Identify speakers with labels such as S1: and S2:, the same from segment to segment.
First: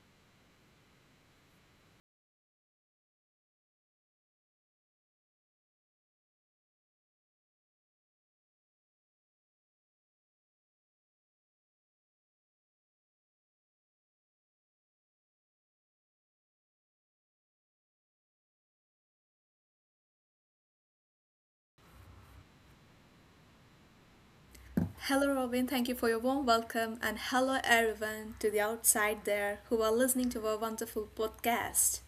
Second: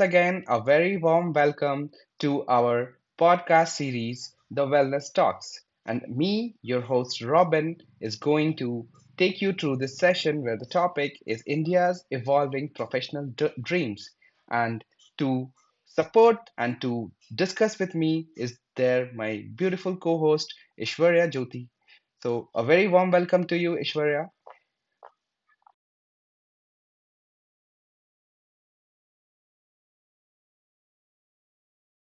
S1: again, a very warm welcome to our podcast series, The Wellness Talks. And me, your host Robin, is going to take you through this session where the topic is India's evolving professional dreams. And to support and to discuss with me is there my beautiful co host, Ishwarya Jyoti. So, a very warm welcome to you, Ishwarya.
S2: Hello, Robin. Thank you for your warm welcome. And hello, everyone, to the outside there who are listening to our wonderful podcast.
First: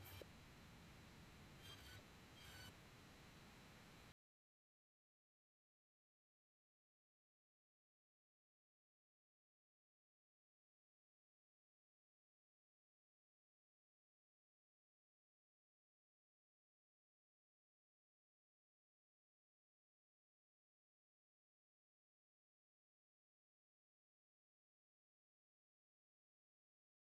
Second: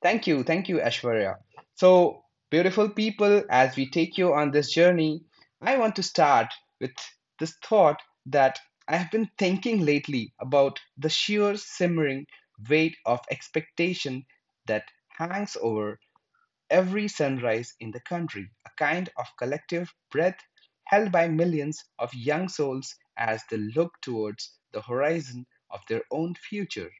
S1: Thank you, Ashwarya. So, beautiful people, as we take you on this journey, I want to start with this thought that I have been thinking lately about the sheer simmering weight of expectation that hangs over every sunrise in the country, a kind of collective breath held by millions of young souls as they look towards the horizon of their own future.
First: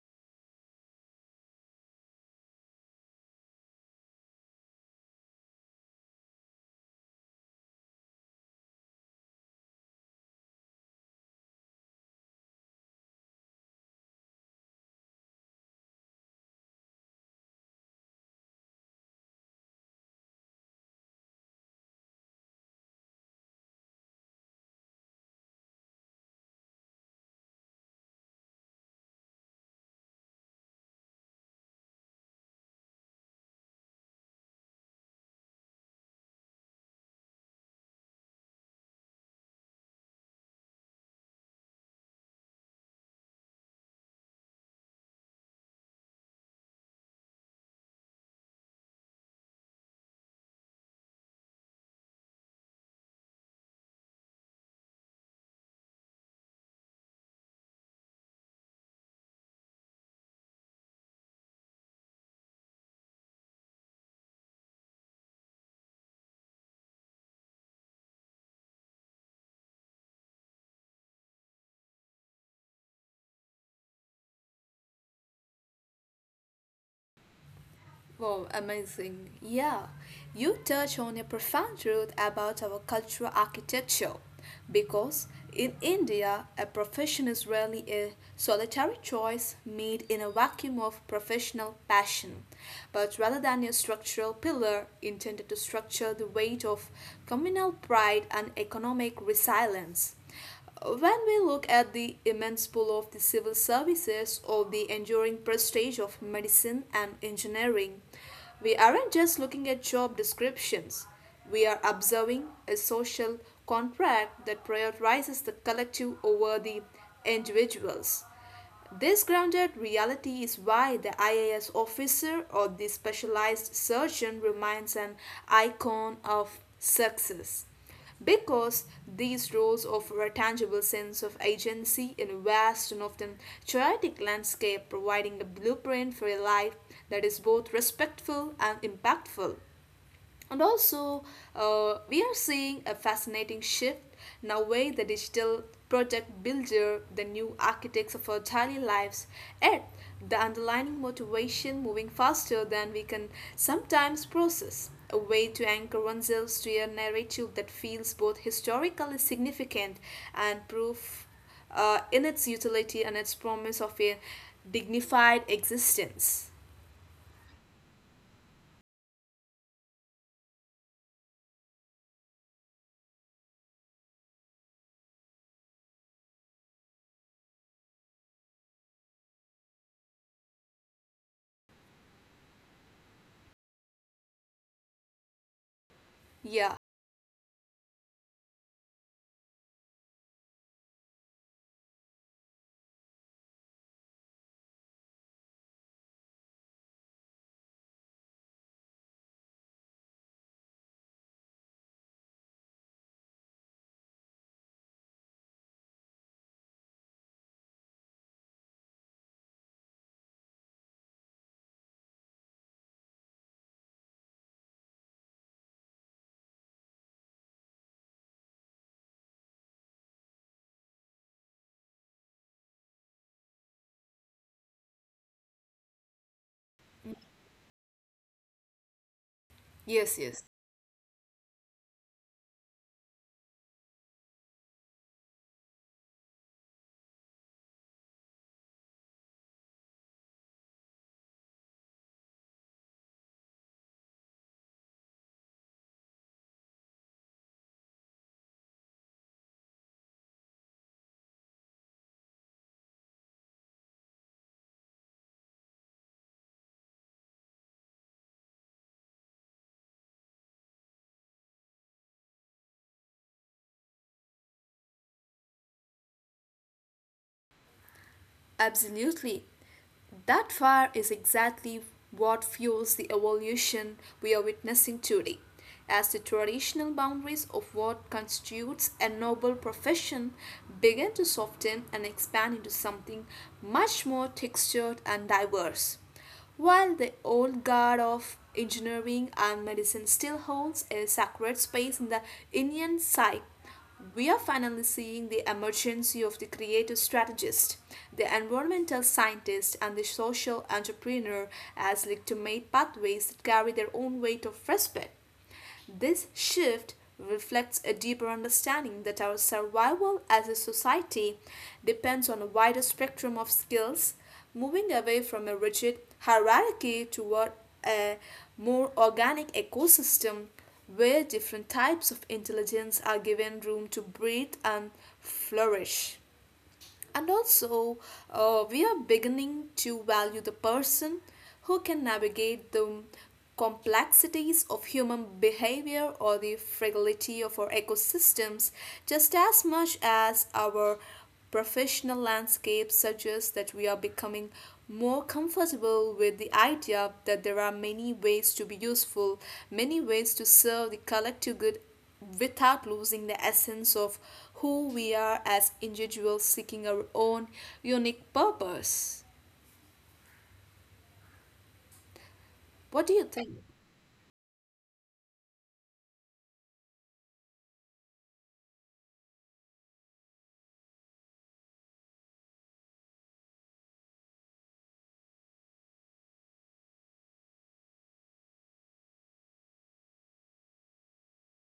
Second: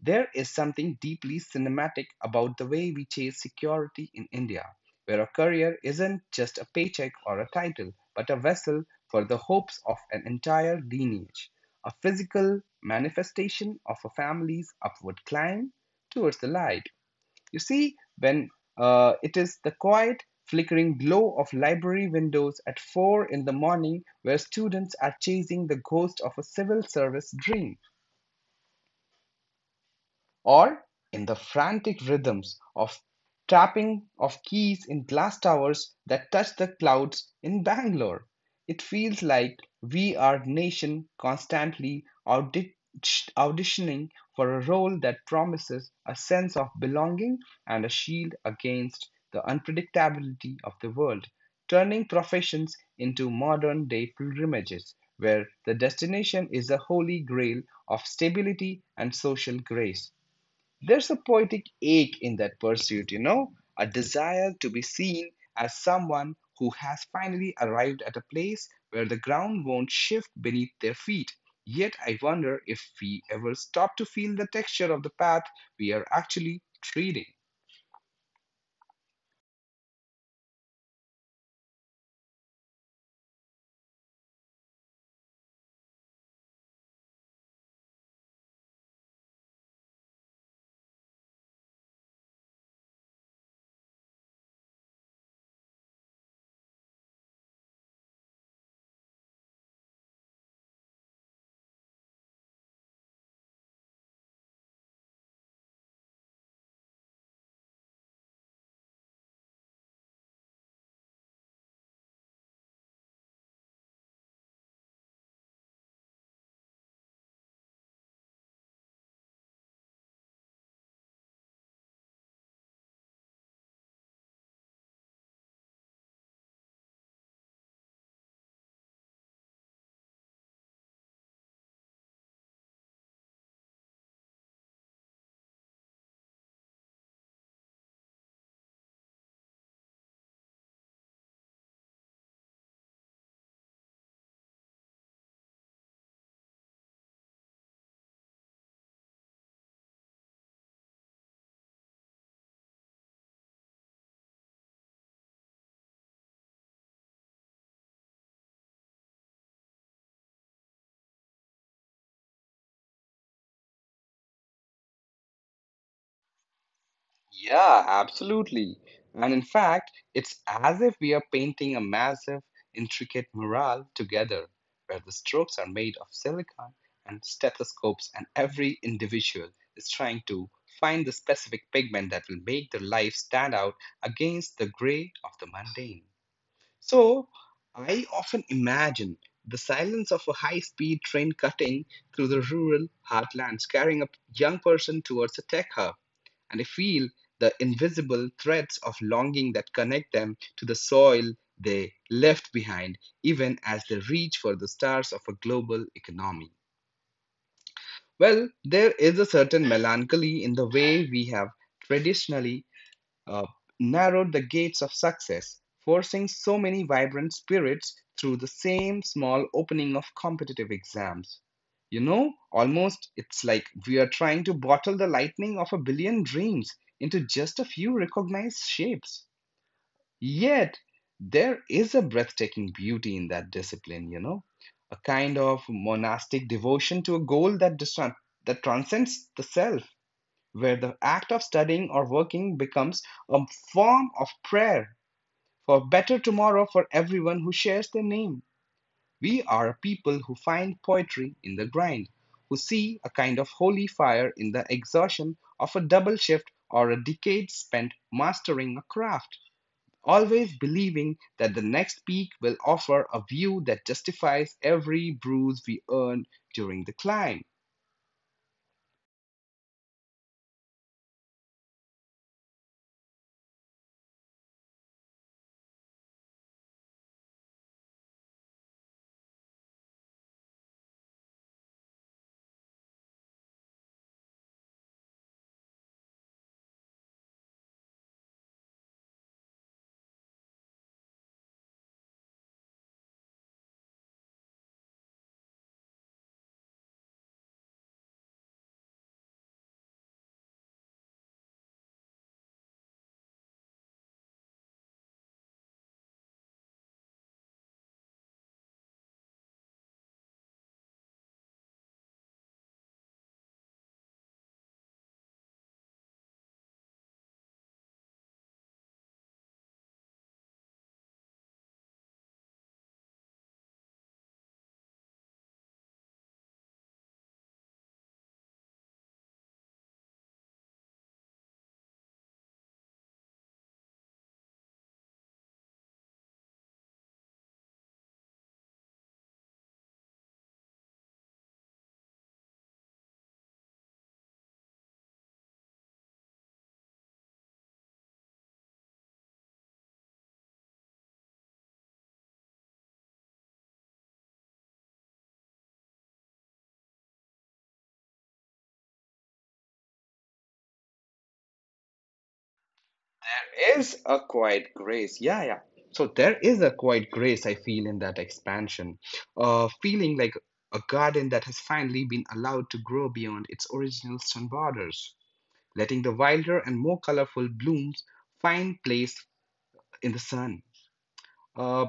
S1: There is something deeply cinematic about the way we chase security in India, where a career isn't just a paycheck or a title, but a vessel for the hopes of an entire lineage, a physical manifestation of a family's upward climb towards the light. You see, when it is the quiet, flickering glow of library windows at 4 in the morning where students are chasing the ghost of a civil service dream or in the frantic rhythms of tapping of keys in glass towers that touch the clouds in Bangalore. It feels like we are nation constantly auditioning for a role that promises a sense of belonging and a shield against the unpredictability of the world, turning professions into modern day pilgrimages where the destination is the holy grail of stability and social grace. There's a poetic ache in that pursuit, you know, a desire to be seen as someone who has finally arrived at a place where the ground won't shift beneath their feet. Yet I wonder if we ever stop to feel the texture of the path we are actually treading.
S2: Wow, amazing. Yeah, you touch on a profound truth about our cultural architecture because in India, a profession is rarely a solitary choice made in a vacuum of professional passion, but rather than a structural pillar intended to structure the weight of communal pride and economic resilience. When we look at the immense pool of the civil services or the enduring prestige of medicine and engineering, we aren't just looking at job descriptions. We are observing a social contract that prioritizes the collective over the individuals. This grounded reality is why the IAS officer or the specialized surgeon remains an icon of success. Because these roles offer a tangible sense of agency in a vast and often chaotic landscape, providing a blueprint for a life that is both respectful and impactful. And also, we are seeing a fascinating shift in the way the digital project builder, the new architects of our daily lives, yet the underlying motivation moving faster than we can sometimes process. A way to anchor oneself to a narrative that feels both historically significant and proof in its utility and its promise of a dignified existence.
S1: Yeah, absolutely. And in fact, it's as if we are painting a massive, intricate mural together, where the strokes are made of silicon and stethoscopes, and every individual is trying to find the specific pigment that will make their life stand out against the gray of the mundane.
S2: Yeah.
S1: So I often imagine the silence of a high speed train cutting through the rural heartlands, carrying a young person towards a tech hub. And I feel the invisible threads of longing that connect them to the soil they left behind, even as they reach for the stars of a global economy. Well, there is a certain melancholy in the way we have traditionally uh, narrowed the gates of success, forcing so many vibrant spirits through the same small opening of competitive exams. You know, almost it's like we are trying to bottle the lightning of a billion dreams into just a few recognized shapes.
S2: Yes, yes.
S1: Yet, there is a breathtaking beauty in that discipline, you know, a kind of monastic devotion to a goal that transcends the self where the act of studying or working becomes a form of prayer for a better tomorrow for everyone who shares their name. We are a people who find poetry in the grind, who see a kind of holy fire in the exhaustion of a double shift or a decade spent mastering a craft, always believing that the next peak will offer a view that justifies every bruise we earned during the climb.
S2: Absolutely. That fire is exactly what fuels the evolution we are witnessing today, as the traditional boundaries of what constitutes a noble profession begin to soften and expand into something much more textured and diverse. While the old guard of engineering and medicine still holds a sacred space in the Indian psyche, we are finally seeing the emergence of the creative strategist, the environmental scientist, and the social entrepreneur as legitimate pathways that carry their own weight of respect. This shift reflects a deeper understanding that our survival as a society depends on a wider spectrum of skills, moving away from a rigid hierarchy toward a more organic ecosystem where different types of intelligence are given room to breathe and flourish. And also, we are beginning to value the person who can navigate the complexities of human behavior or the fragility of our ecosystems just as much as our professional landscape suggests that we are becoming more comfortable with the idea that there are many ways to be useful, many ways to serve the collective good without losing the essence of who we are as individuals seeking our own unique purpose. What do you think?
S1: Is a quiet grace. Yeah, yeah. So there is a quiet grace I feel in that expansion, feeling like a garden that has finally been allowed to grow beyond its original stone borders, letting the wilder and more colorful blooms find place in the sun. Uh,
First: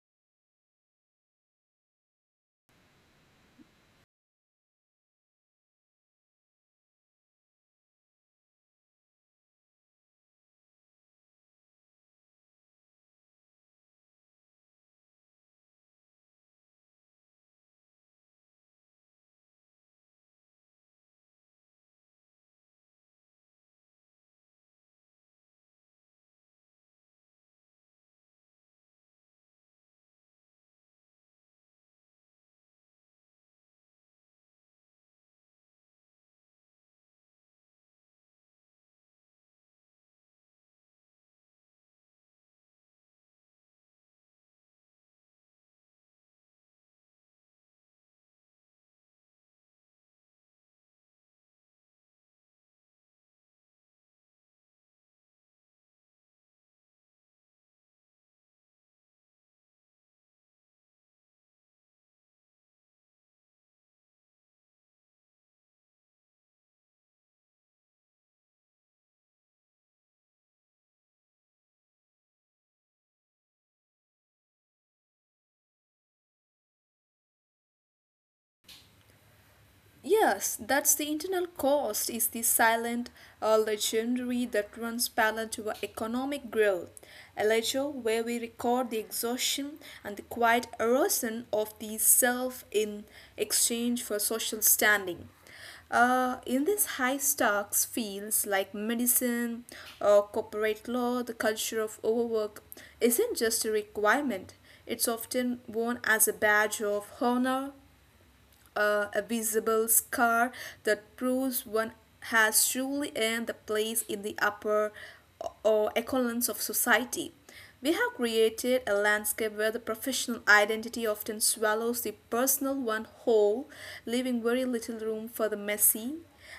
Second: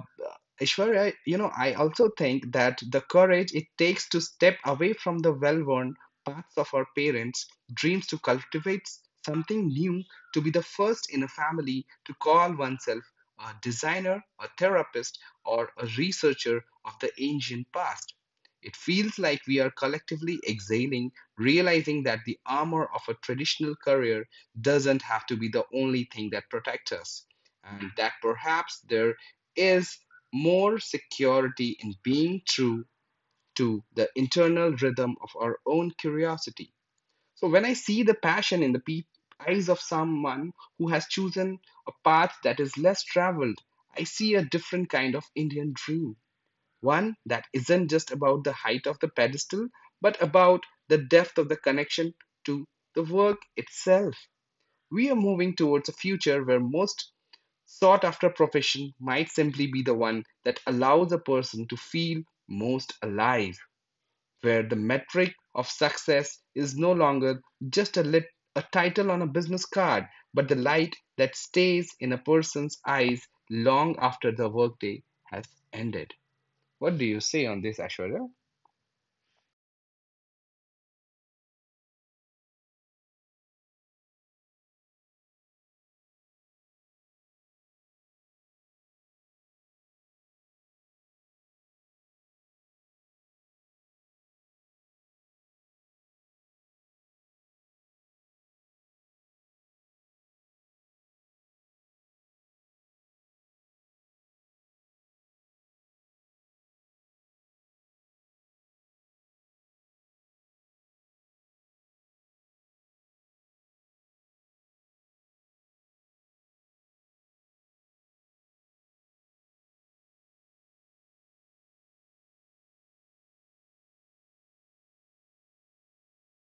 S1: Ishwarya, you know, I also think that the courage it takes to step away from the well worn paths of our parents' dreams to cultivate something new, to be the first in a family to call oneself a designer, a therapist, or a researcher of the ancient past. It feels like we are collectively exhaling, realizing that the armor of a traditional career doesn't have to be the only thing that protects us, and that perhaps there is more security in being true to the internal rhythm of our own curiosity. So when I see the passion in the peop eyes of someone who has chosen a path that is less traveled, I see a different kind of Indian dream. One that isn't just about the height of the pedestal, but about the depth of the connection to the work itself. We are moving towards a future where most sought after profession might simply be the one that allows a person to feel most alive, where the metric of success is no longer just a title on a business card, but the light that stays in a person's eyes long after the workday has ended. What do you say on this, Ashwarya?
S2: Yes, that's the internal cost is the silent legendary that runs parallel to our economic growth, a ledger where we record the exhaustion and the quiet erosion of the self in exchange for social standing. In these high stocks fields like medicine or corporate law, the culture of overwork isn't just a requirement, it's often worn as a badge of honor, a visible scar that proves one has truly earned a place in the upper or echelons of society. We have created a landscape where the professional identity often swallows the personal one whole, leaving very little room for the messy,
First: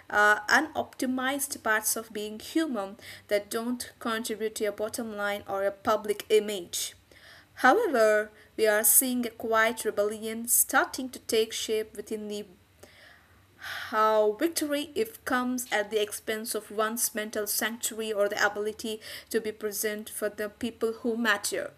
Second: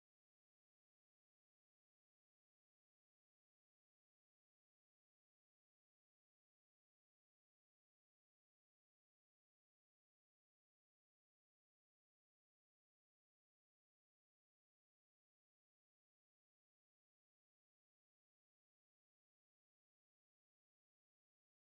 S2: unoptimized parts of being human that don't contribute to a bottom line or a public image. However, we are seeing a quiet rebellion starting to take shape within the how victory if comes at the expense of one's mental sanctuary or the ability to be present for the people who matter.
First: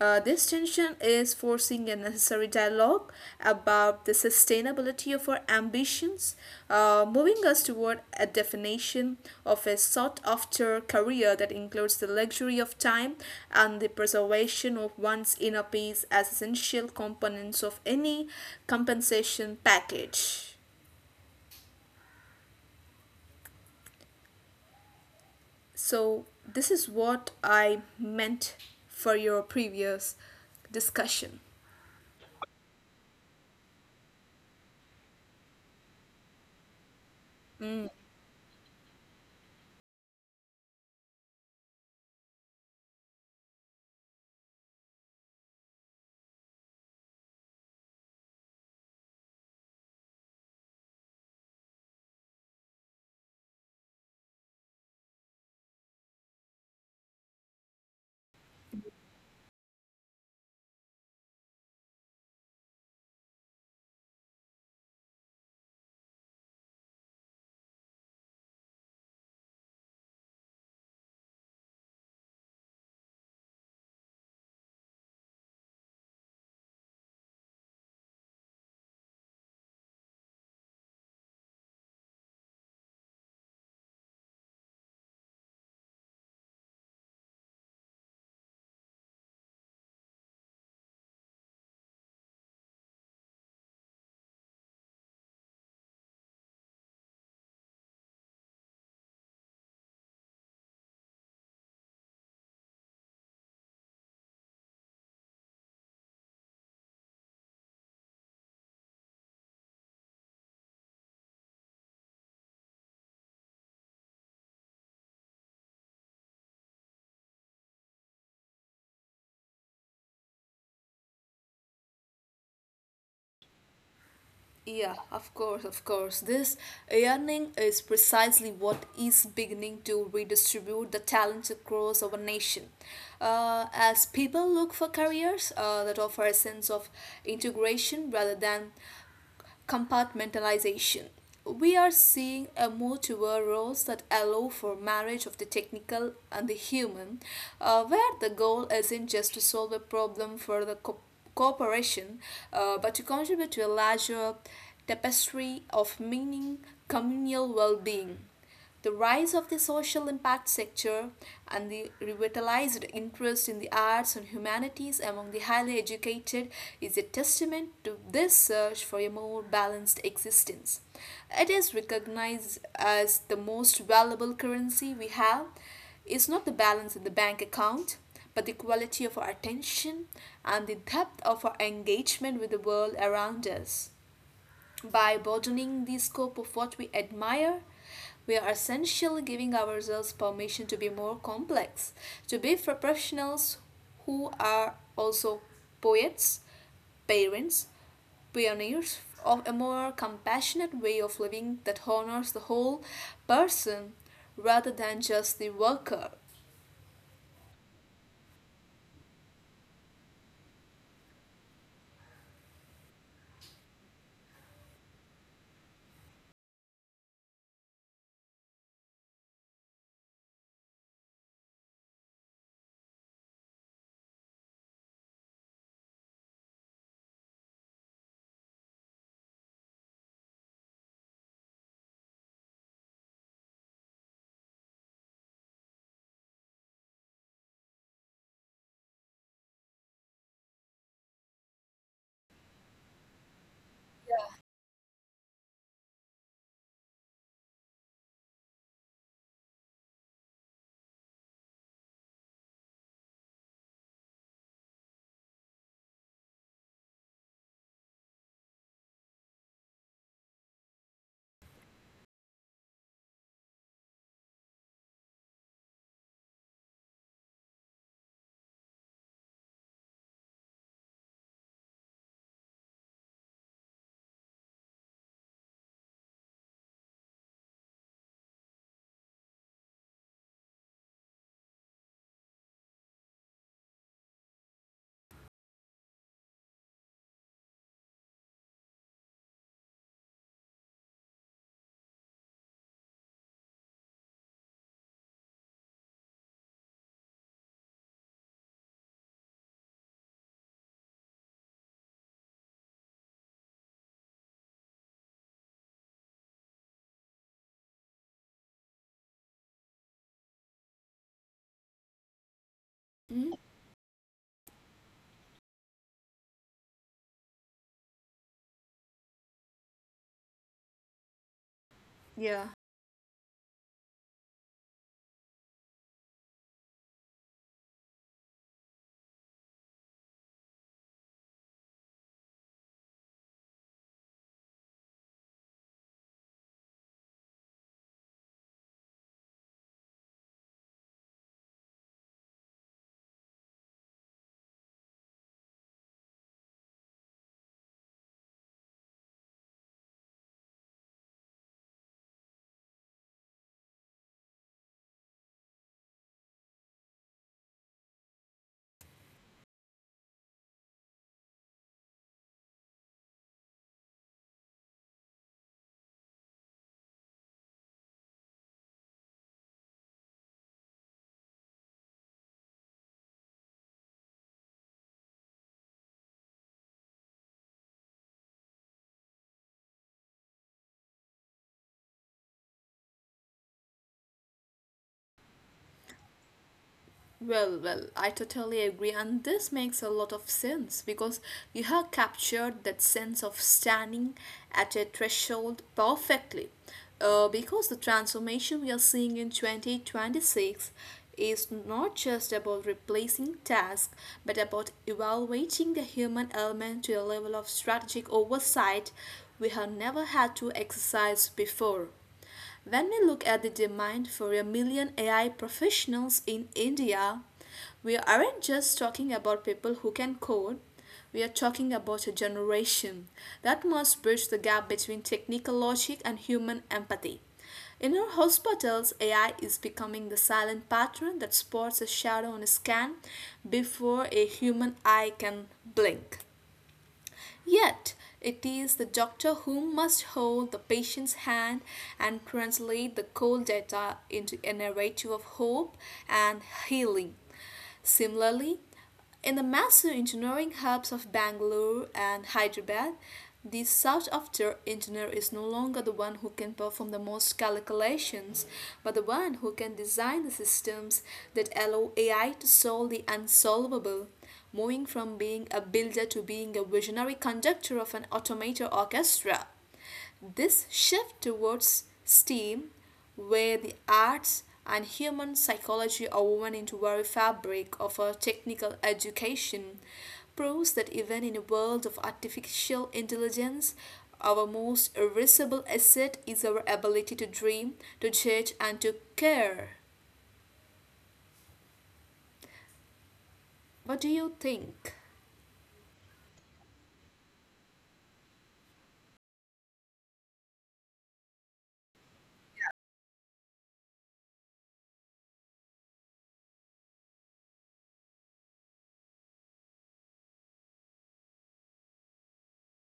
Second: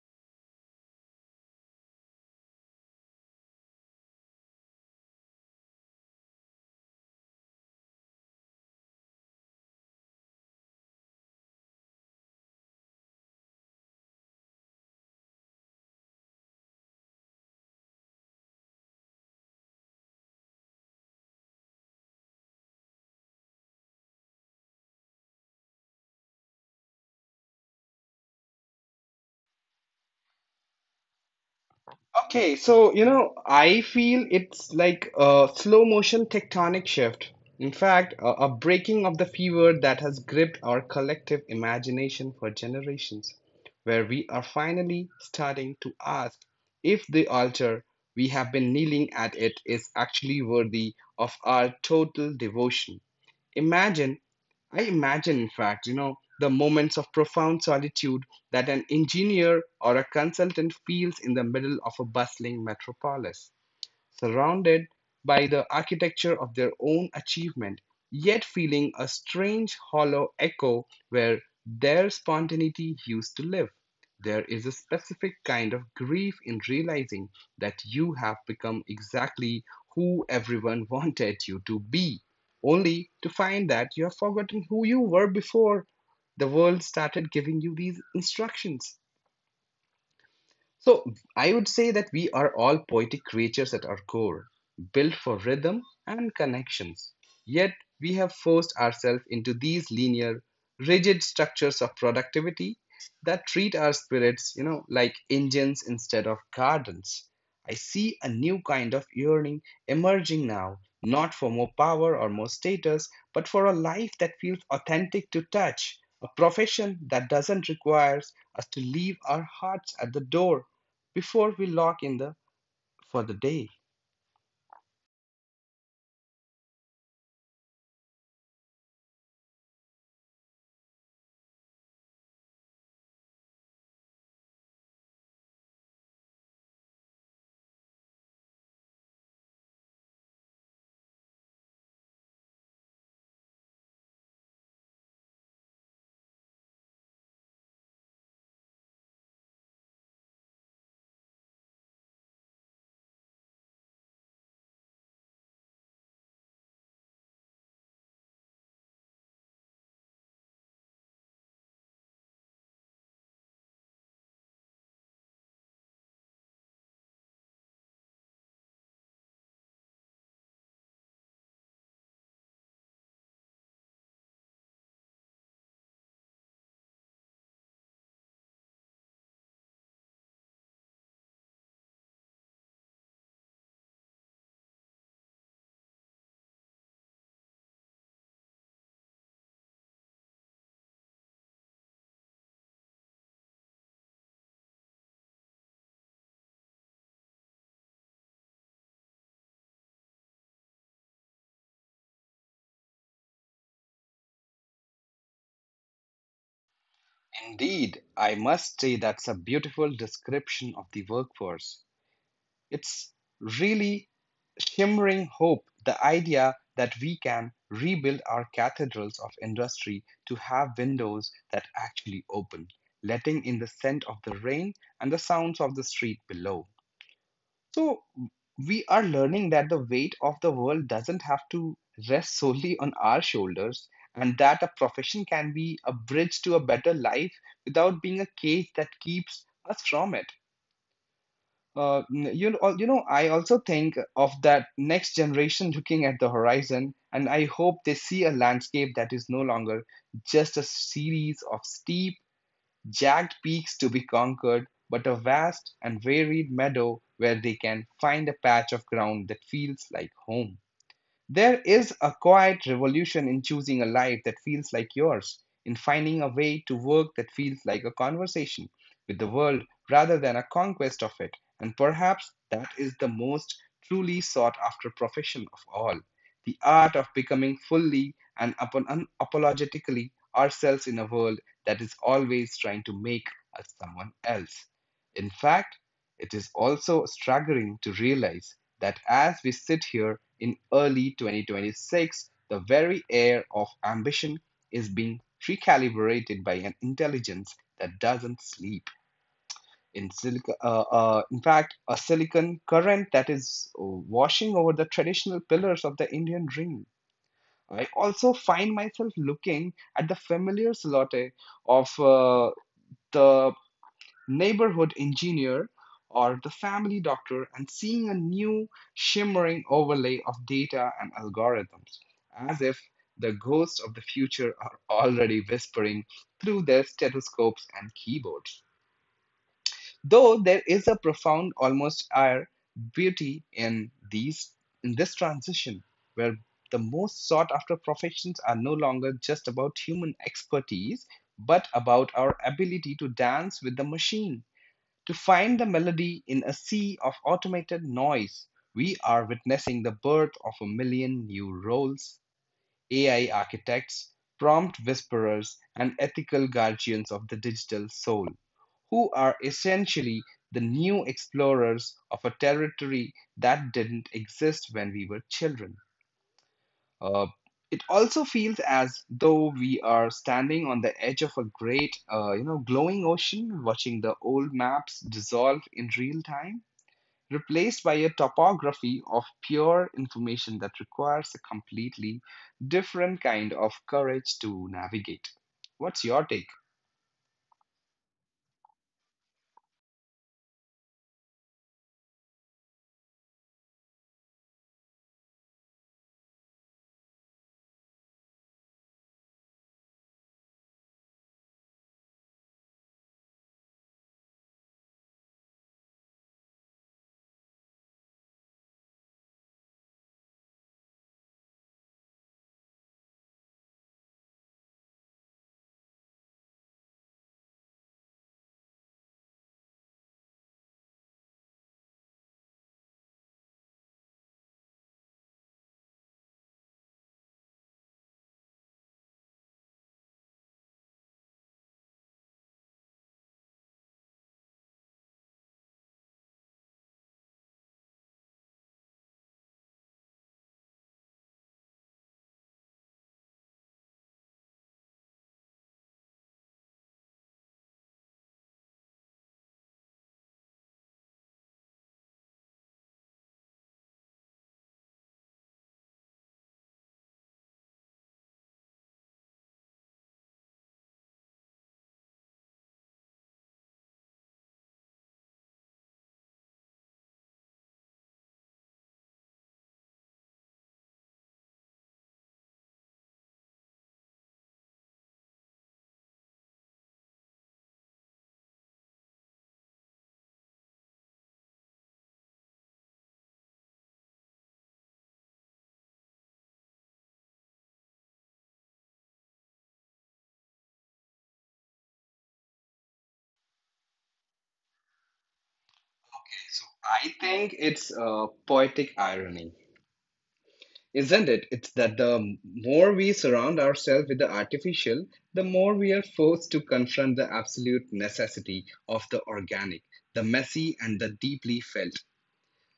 S2: This tension is forcing a necessary dialogue about the sustainability of our ambitions, moving us toward a definition of a sought after career that includes the luxury of time and the preservation of one's inner peace as essential components of any compensation package. So, this is what I meant for your previous discussion.
S1: Okay, so you know, I feel it's like a slow motion tectonic shift. In fact, a breaking of the fever that has gripped our collective imagination for generations, where we are finally starting to ask if the altar we have been kneeling at it is actually worthy of our total devotion. Imagine I imagine, in fact, you know, the moments of profound solitude that an engineer or a consultant feels in the middle of a bustling metropolis surrounded by the architecture of their own achievement, yet feeling a strange hollow echo where their spontaneity used to live. There is a specific kind of grief in realizing that you have become exactly who everyone wanted you to be, only to find that you have forgotten who you were before the world started giving you these instructions. So I would say that we are all poetic creatures at our core, built for rhythm and connections. Yet we have forced ourselves into these linear, rigid structures of productivity that treat our spirits, you know, like engines instead of gardens. I see a new kind of yearning emerging now, not for more power or more status, but for a life that feels authentic to touch, a profession that doesn't require us to leave our hearts at the door before we lock in the for the day.
S2: Yeah, of course, of course. This yearning is precisely what is beginning to redistribute the talents across our nation. As people look for careers that offer a sense of integration rather than compartmentalization. We are seeing a move toward roles that allow for marriage of the technical and the human, where the goal isn't just to solve a problem for the cooperation, but to contribute to a larger tapestry of meaning, communal well being. The rise of the social impact sector and the revitalized interest in the arts and humanities among the highly educated is a testament to this search for a more balanced existence. It is recognized as the most valuable currency we have is not the balance in the bank account, but the quality of our attention and the depth of our engagement with the world around us. By broadening the scope of what we admire, we are essentially giving ourselves permission to be more complex, to be professionals who are also poets, parents, pioneers of a more compassionate way of living that honors the whole person rather than just the worker.
S1: Indeed, I must say that's a beautiful description of the workforce. It's really shimmering hope, the idea that we can rebuild our cathedrals of industry to have windows that actually open, letting in the scent of the rain and the sounds of the street below. So we are learning that the weight of the world doesn't have to rest solely on our shoulders and that a profession can be a bridge to a better life without being a cage that keeps us from it. Uh, you know, I also think of that next generation looking at the horizon, and I hope they see a landscape that is no longer just a series of steep jagged peaks to be conquered, but a vast and varied meadow where they can find a patch of ground that feels like home. There is a quiet revolution in choosing a life that feels like yours, in finding a way to work that feels like a conversation with the world rather than a conquest of it. And perhaps that is the most truly sought after profession of all the art of becoming fully and upon unapologetically ourselves in a world that is always trying to make us someone else. In fact, it is also staggering to realize that as we sit here in early 2026, the very air of ambition is being recalibrated by an intelligence that doesn't sleep. In fact, a silicon current that is washing over the traditional pillars of the Indian dream. I also find myself looking at the familiar silhouette of
S2: Mm?
S1: the neighborhood engineer, or the family doctor and seeing a new shimmering overlay of data and algorithms,
S2: Yeah.
S1: as if the ghosts of the future are already whispering through their stethoscopes and keyboards. Though there is a profound, almost air beauty in these in this transition, where the most sought after professions are no longer just about human expertise, but about our ability to dance with the machine to find the melody in a sea of automated noise, we are witnessing the birth of a million new roles AI architects, prompt whisperers, and ethical guardians of the digital soul, who are essentially the new explorers of a territory that didn't exist when we were children. Uh, it also feels as though we are standing on the edge of a great, you know, glowing ocean, watching the old maps dissolve in real time, replaced by a topography of pure information that requires a completely different kind of courage to navigate. What's your take?
S2: Well, well, I totally agree, and this makes a lot of sense because you have captured that sense of standing at a threshold perfectly. Because the transformation we are seeing in 2026 is not just about replacing tasks but about evaluating the human element to a level of strategic oversight we have never had to exercise before. When we look at the demand for a million AI professionals in India, we aren't just talking about people who can code. We are talking about a generation that must bridge the gap between technical logic and human empathy. In our hospitals, AI is becoming the silent patron that spots a shadow on a scan before a human eye can blink. Yet, it is the doctor who must hold the patient's hand and translate the cold data into a narrative of hope and healing. Similarly, in the massive engineering hubs of Bangalore and Hyderabad, the engineer is no longer the one who can perform the most calculations, but the one who can design the systems that allow AI to solve the unsolvable. Moving from being a builder to being a visionary conductor of an automated orchestra. This shift towards STEAM, where the arts and human psychology are woven into very fabric of our technical education, proves that even in a world of artificial intelligence, our most irreplaceable asset is our ability to dream, to judge, and to care. What do you think?
S1: Okay, so I think it's poetic irony. Isn't it? It's that the more we surround ourselves with the artificial, the more we are forced to confront the absolute necessity of the organic, the messy, and the deeply felt.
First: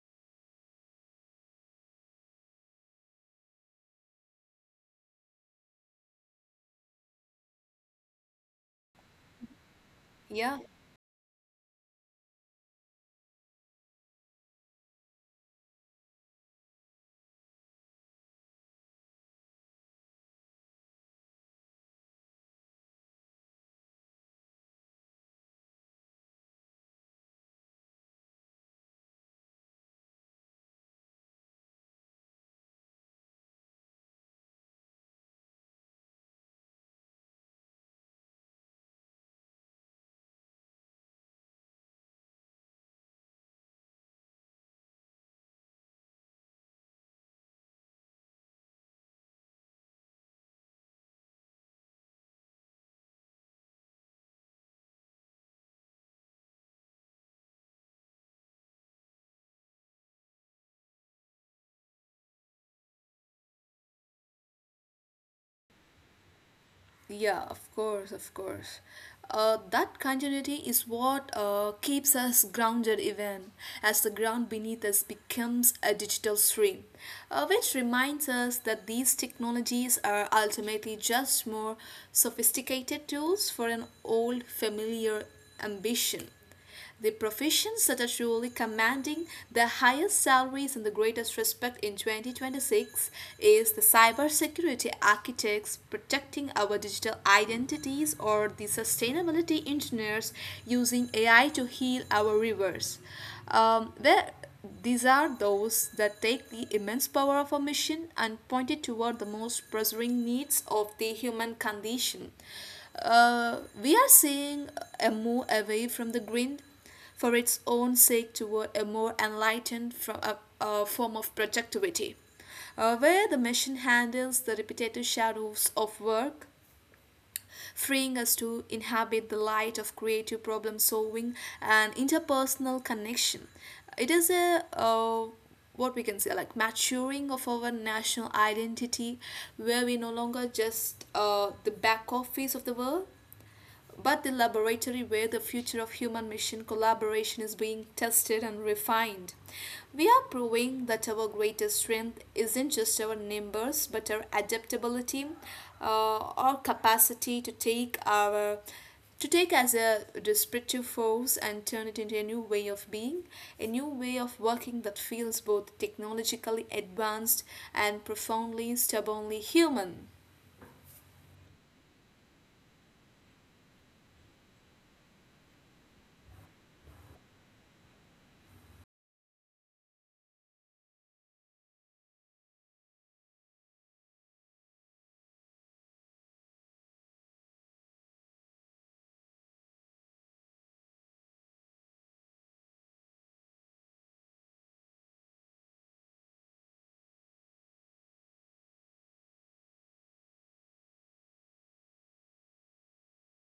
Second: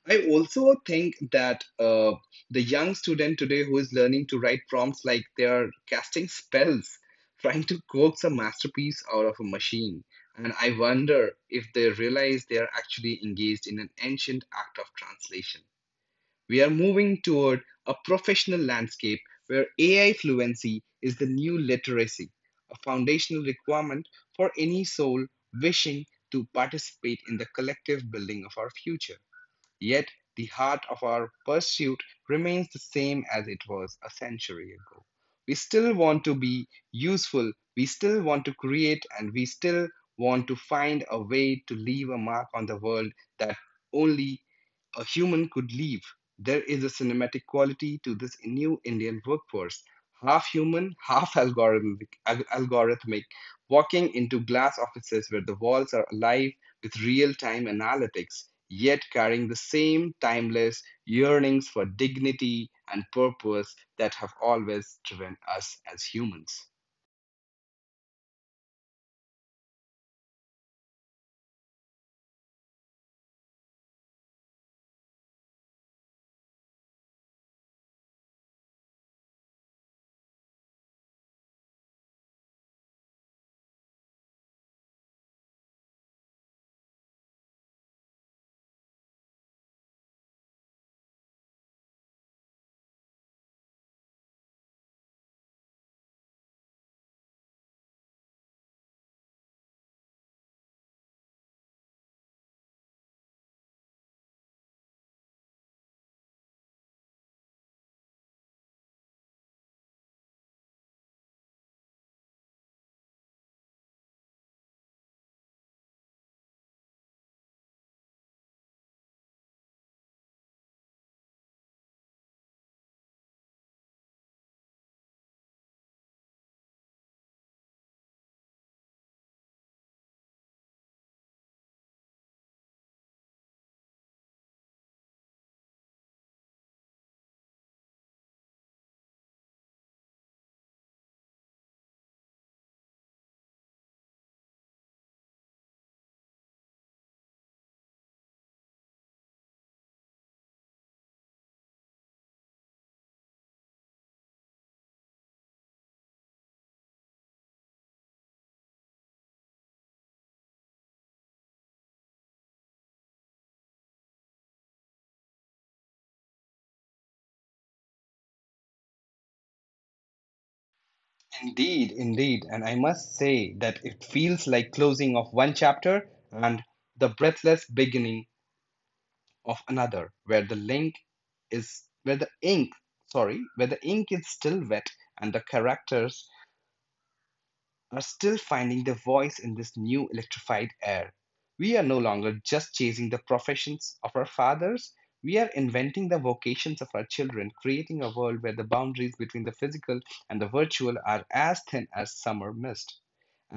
S1: I also think that the young student today who is learning to write prompts like they are casting spells, trying to coax a masterpiece out of a machine. And
S2: Yeah.
S1: I wonder if they realize they are actually engaged in an ancient act of translation. We are moving toward a professional landscape where AI fluency is the new literacy, a foundational requirement for any soul wishing to participate in the collective building of our future. Yet, the heart of our pursuit remains the same as it was a century ago. We still want to be useful, we still want to create, and we still want to find a way to leave a mark on the world that only a human could leave. There is a cinematic quality to this new Indian workforce, half human, half algorithmic, algorithmic, walking into glass offices where the walls are alive with real time analytics, yet carrying the same timeless yearnings for dignity and purpose that have always driven us as humans.
S2: Yeah, of course, of course. That continuity is what keeps us grounded even as the ground beneath us becomes a digital stream, which reminds us that these technologies are ultimately just more sophisticated tools for an old familiar ambition. The professions that are truly commanding the highest salaries and the greatest respect in 2026 is the cybersecurity architects protecting our digital identities or the sustainability engineers using AI to heal our rivers. There these are those that take the immense power of a mission and point it toward the most pressing needs of the human condition. We are seeing a move away from the grid for its own sake toward a more enlightened from a form of productivity, where the machine handles the repetitive shadows of work freeing us to inhabit the light of creative problem solving and interpersonal connection. It is a what we can say like maturing of our national identity where we no longer just the back office of the world but the laboratory where the future of human mission collaboration is being tested and refined. We are proving that our greatest strength isn't just our numbers but our adaptability, our capacity to take our to take as a disruptive force and turn it into a new way of being, a new way of working that feels both technologically advanced and profoundly stubbornly human.
S1: Indeed, indeed. And I must say that it feels like closing of one chapter and the breathless beginning of another, where the ink, sorry, where the ink is still wet and the characters are still finding their voice in this new electrified air. We are no longer just chasing the professions of our fathers, we are inventing the vocations of our children, creating a world where the boundaries between the physical and the virtual are as thin as summer mist.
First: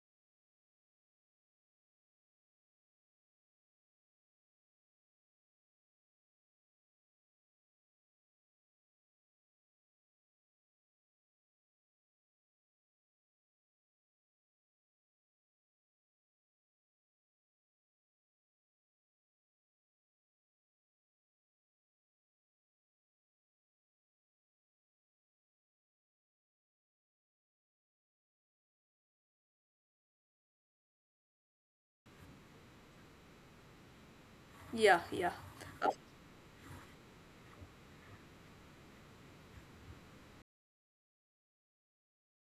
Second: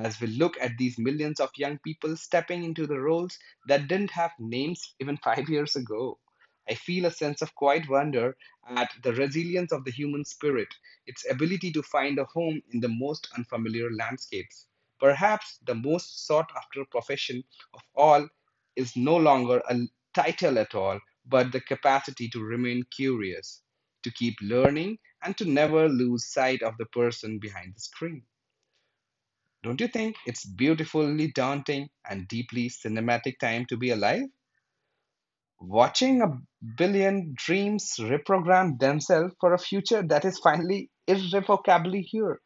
S1: As we look at these millions of young people stepping into the roles that didn't have names even 5 years ago, I feel a sense of quiet wonder at the resilience of the human spirit, its ability to find a home in the most unfamiliar landscapes. Perhaps the most sought after profession of all is no longer a title at all, but the capacity to remain curious, to keep learning, and to never lose sight of the person behind the screen. Don't you think it's beautifully daunting and deeply cinematic time to be alive?
S2: Yeah, yeah.
S1: Watching a billion dreams reprogram themselves for a future that is finally irrevocably here.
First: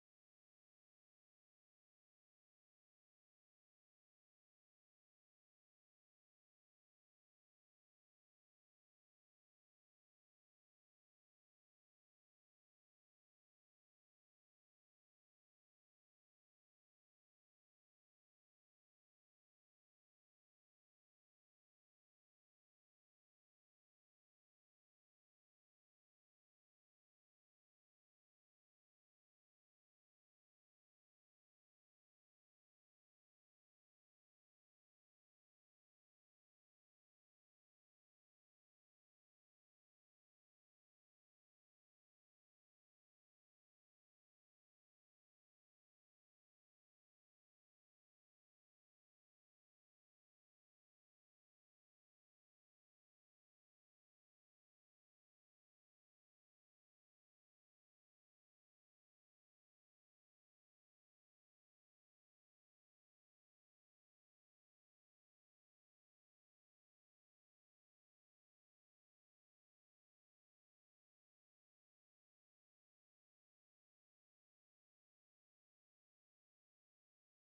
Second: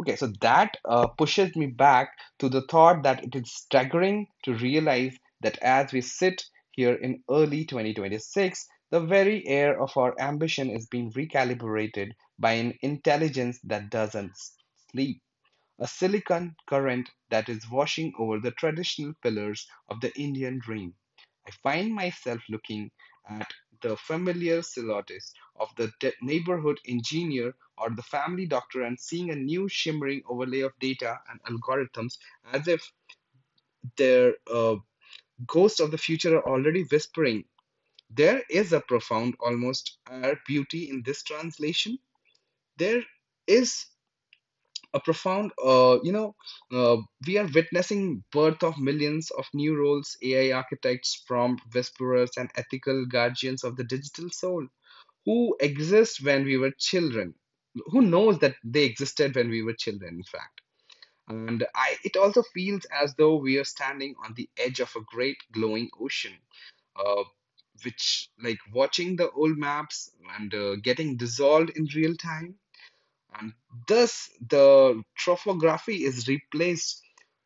S1: Okay, so that pushes me back to the thought that it is staggering to realize that as we sit here in early 2026, the very air of our ambition is being recalibrated by an intelligence that doesn't sleep, a silicon current that is washing over the traditional pillars of the Indian dream. I find myself looking at the familiar silhouettes of the neighborhood engineer or the family doctor and seeing a new shimmering overlay of data and algorithms, as if their ghosts of the future are already whispering. There is a profound, almost air beauty in this translation. There is a profound uh, we are witnessing birth of millions of new roles, AI architects, prompt whisperers, and ethical guardians of the digital soul who exist when we were children, who knows that they existed when we were children, in fact. It also feels as though we are standing on the edge of a great glowing ocean, uh, which like watching the old maps, and getting dissolved in real time, and thus, the trophography is replaced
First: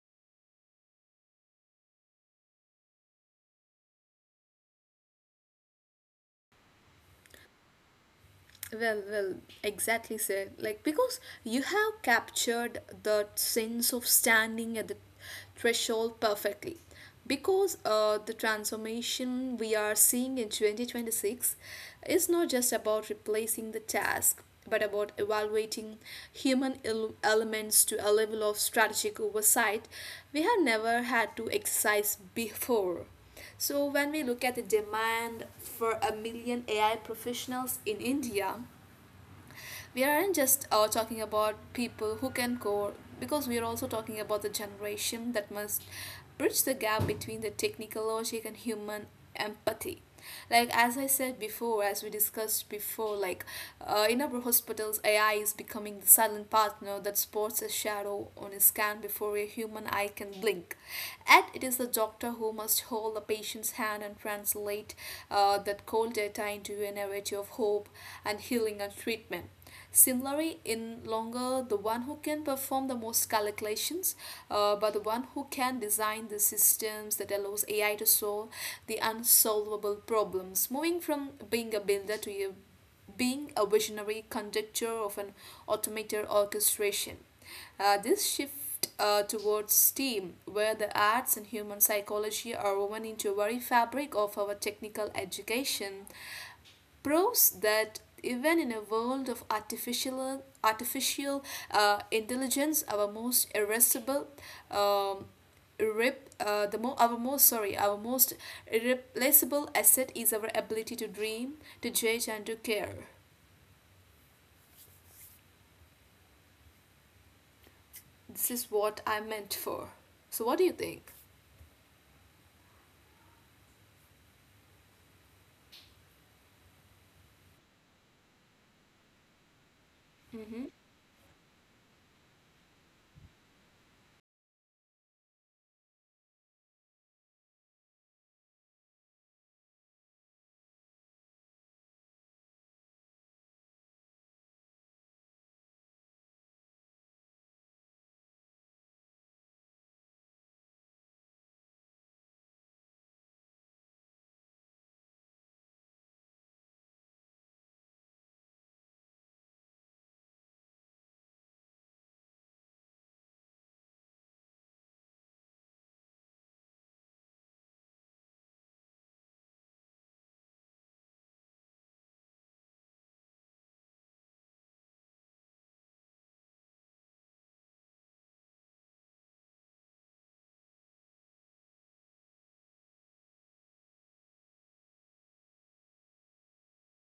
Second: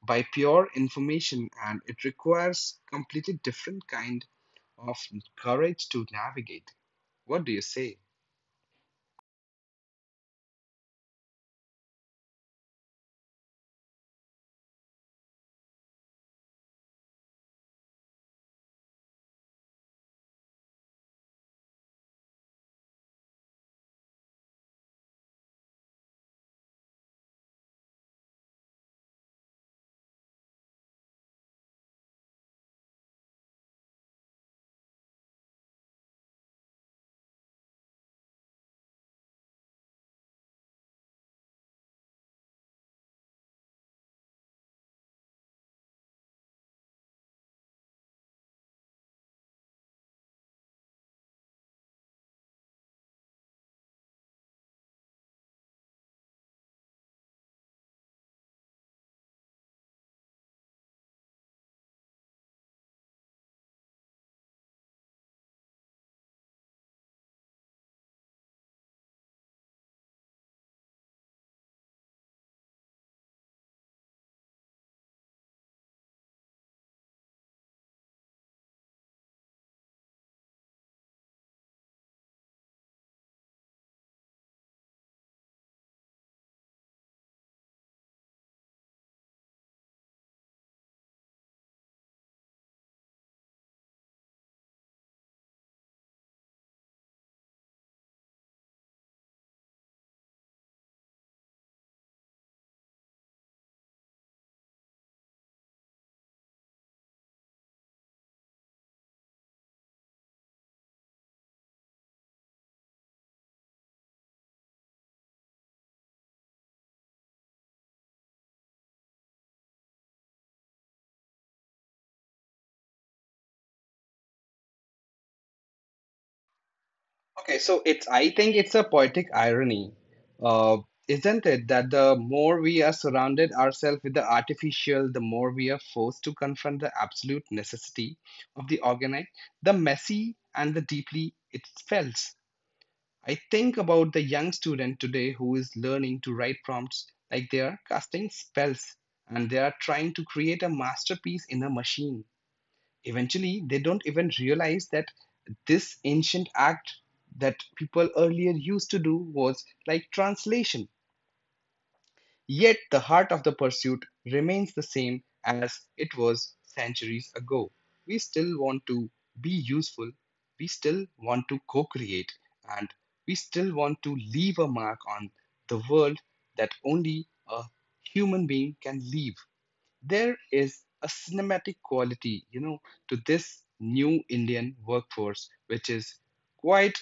S1: by pure information, and it requires completely different kind of courage to navigate. What do you say?
S2: Well, well, exactly, sir. Like, because you have captured the sense of standing at the threshold perfectly. Because the transformation we are seeing in 2026 is not just about replacing the task, but about evaluating human elements to a level of strategic oversight we have never had to exercise before. So, when we look at the demand for a million AI professionals in India, we aren't just talking about people who can code, because we are also talking about the generation that must bridge the gap between the technical logic and human empathy. Like as I said before, as we discussed before, like, in our hospitals, AI is becoming the silent partner that sports a shadow on a scan before a human eye can blink. And it is the doctor who must hold the patient's hand and translate, that cold data into a narrative of hope and healing and treatment. Similarly, in longer, the one who can perform the most calculations, but the one who can design the systems that allows AI to solve the unsolvable problems, moving from being a builder to being a visionary conductor of an automated orchestration. This shift towards STEAM, where the arts and human psychology are woven into very fabric of our technical education, proves that even in a world of artificial intelligence, our most irresistible, um, rip the mo- our most sorry our most irreplaceable asset is our ability to dream, to judge, and to care. This is what I meant for. So, what do you think?
S1: Okay, so it's I think it's a poetic irony,
S2: Mm-hmm.
S1: uh, isn't it? That the more we are surrounded ourselves with the artificial, the more we are forced to confront the absolute necessity of the organic, the messy, and the deeply it felt. I think about the young student today who is learning to write prompts like they are casting spells, and they are trying to create a masterpiece in a machine. Eventually, they don't even realize that this ancient act that people earlier used to do was like translation. Yet the heart of the pursuit remains the same as it was centuries ago. We still want to be useful, we still want to co create, and we still want to leave a mark on the world that only a human being can leave. There is a cinematic quality, to this new Indian workforce, which is quite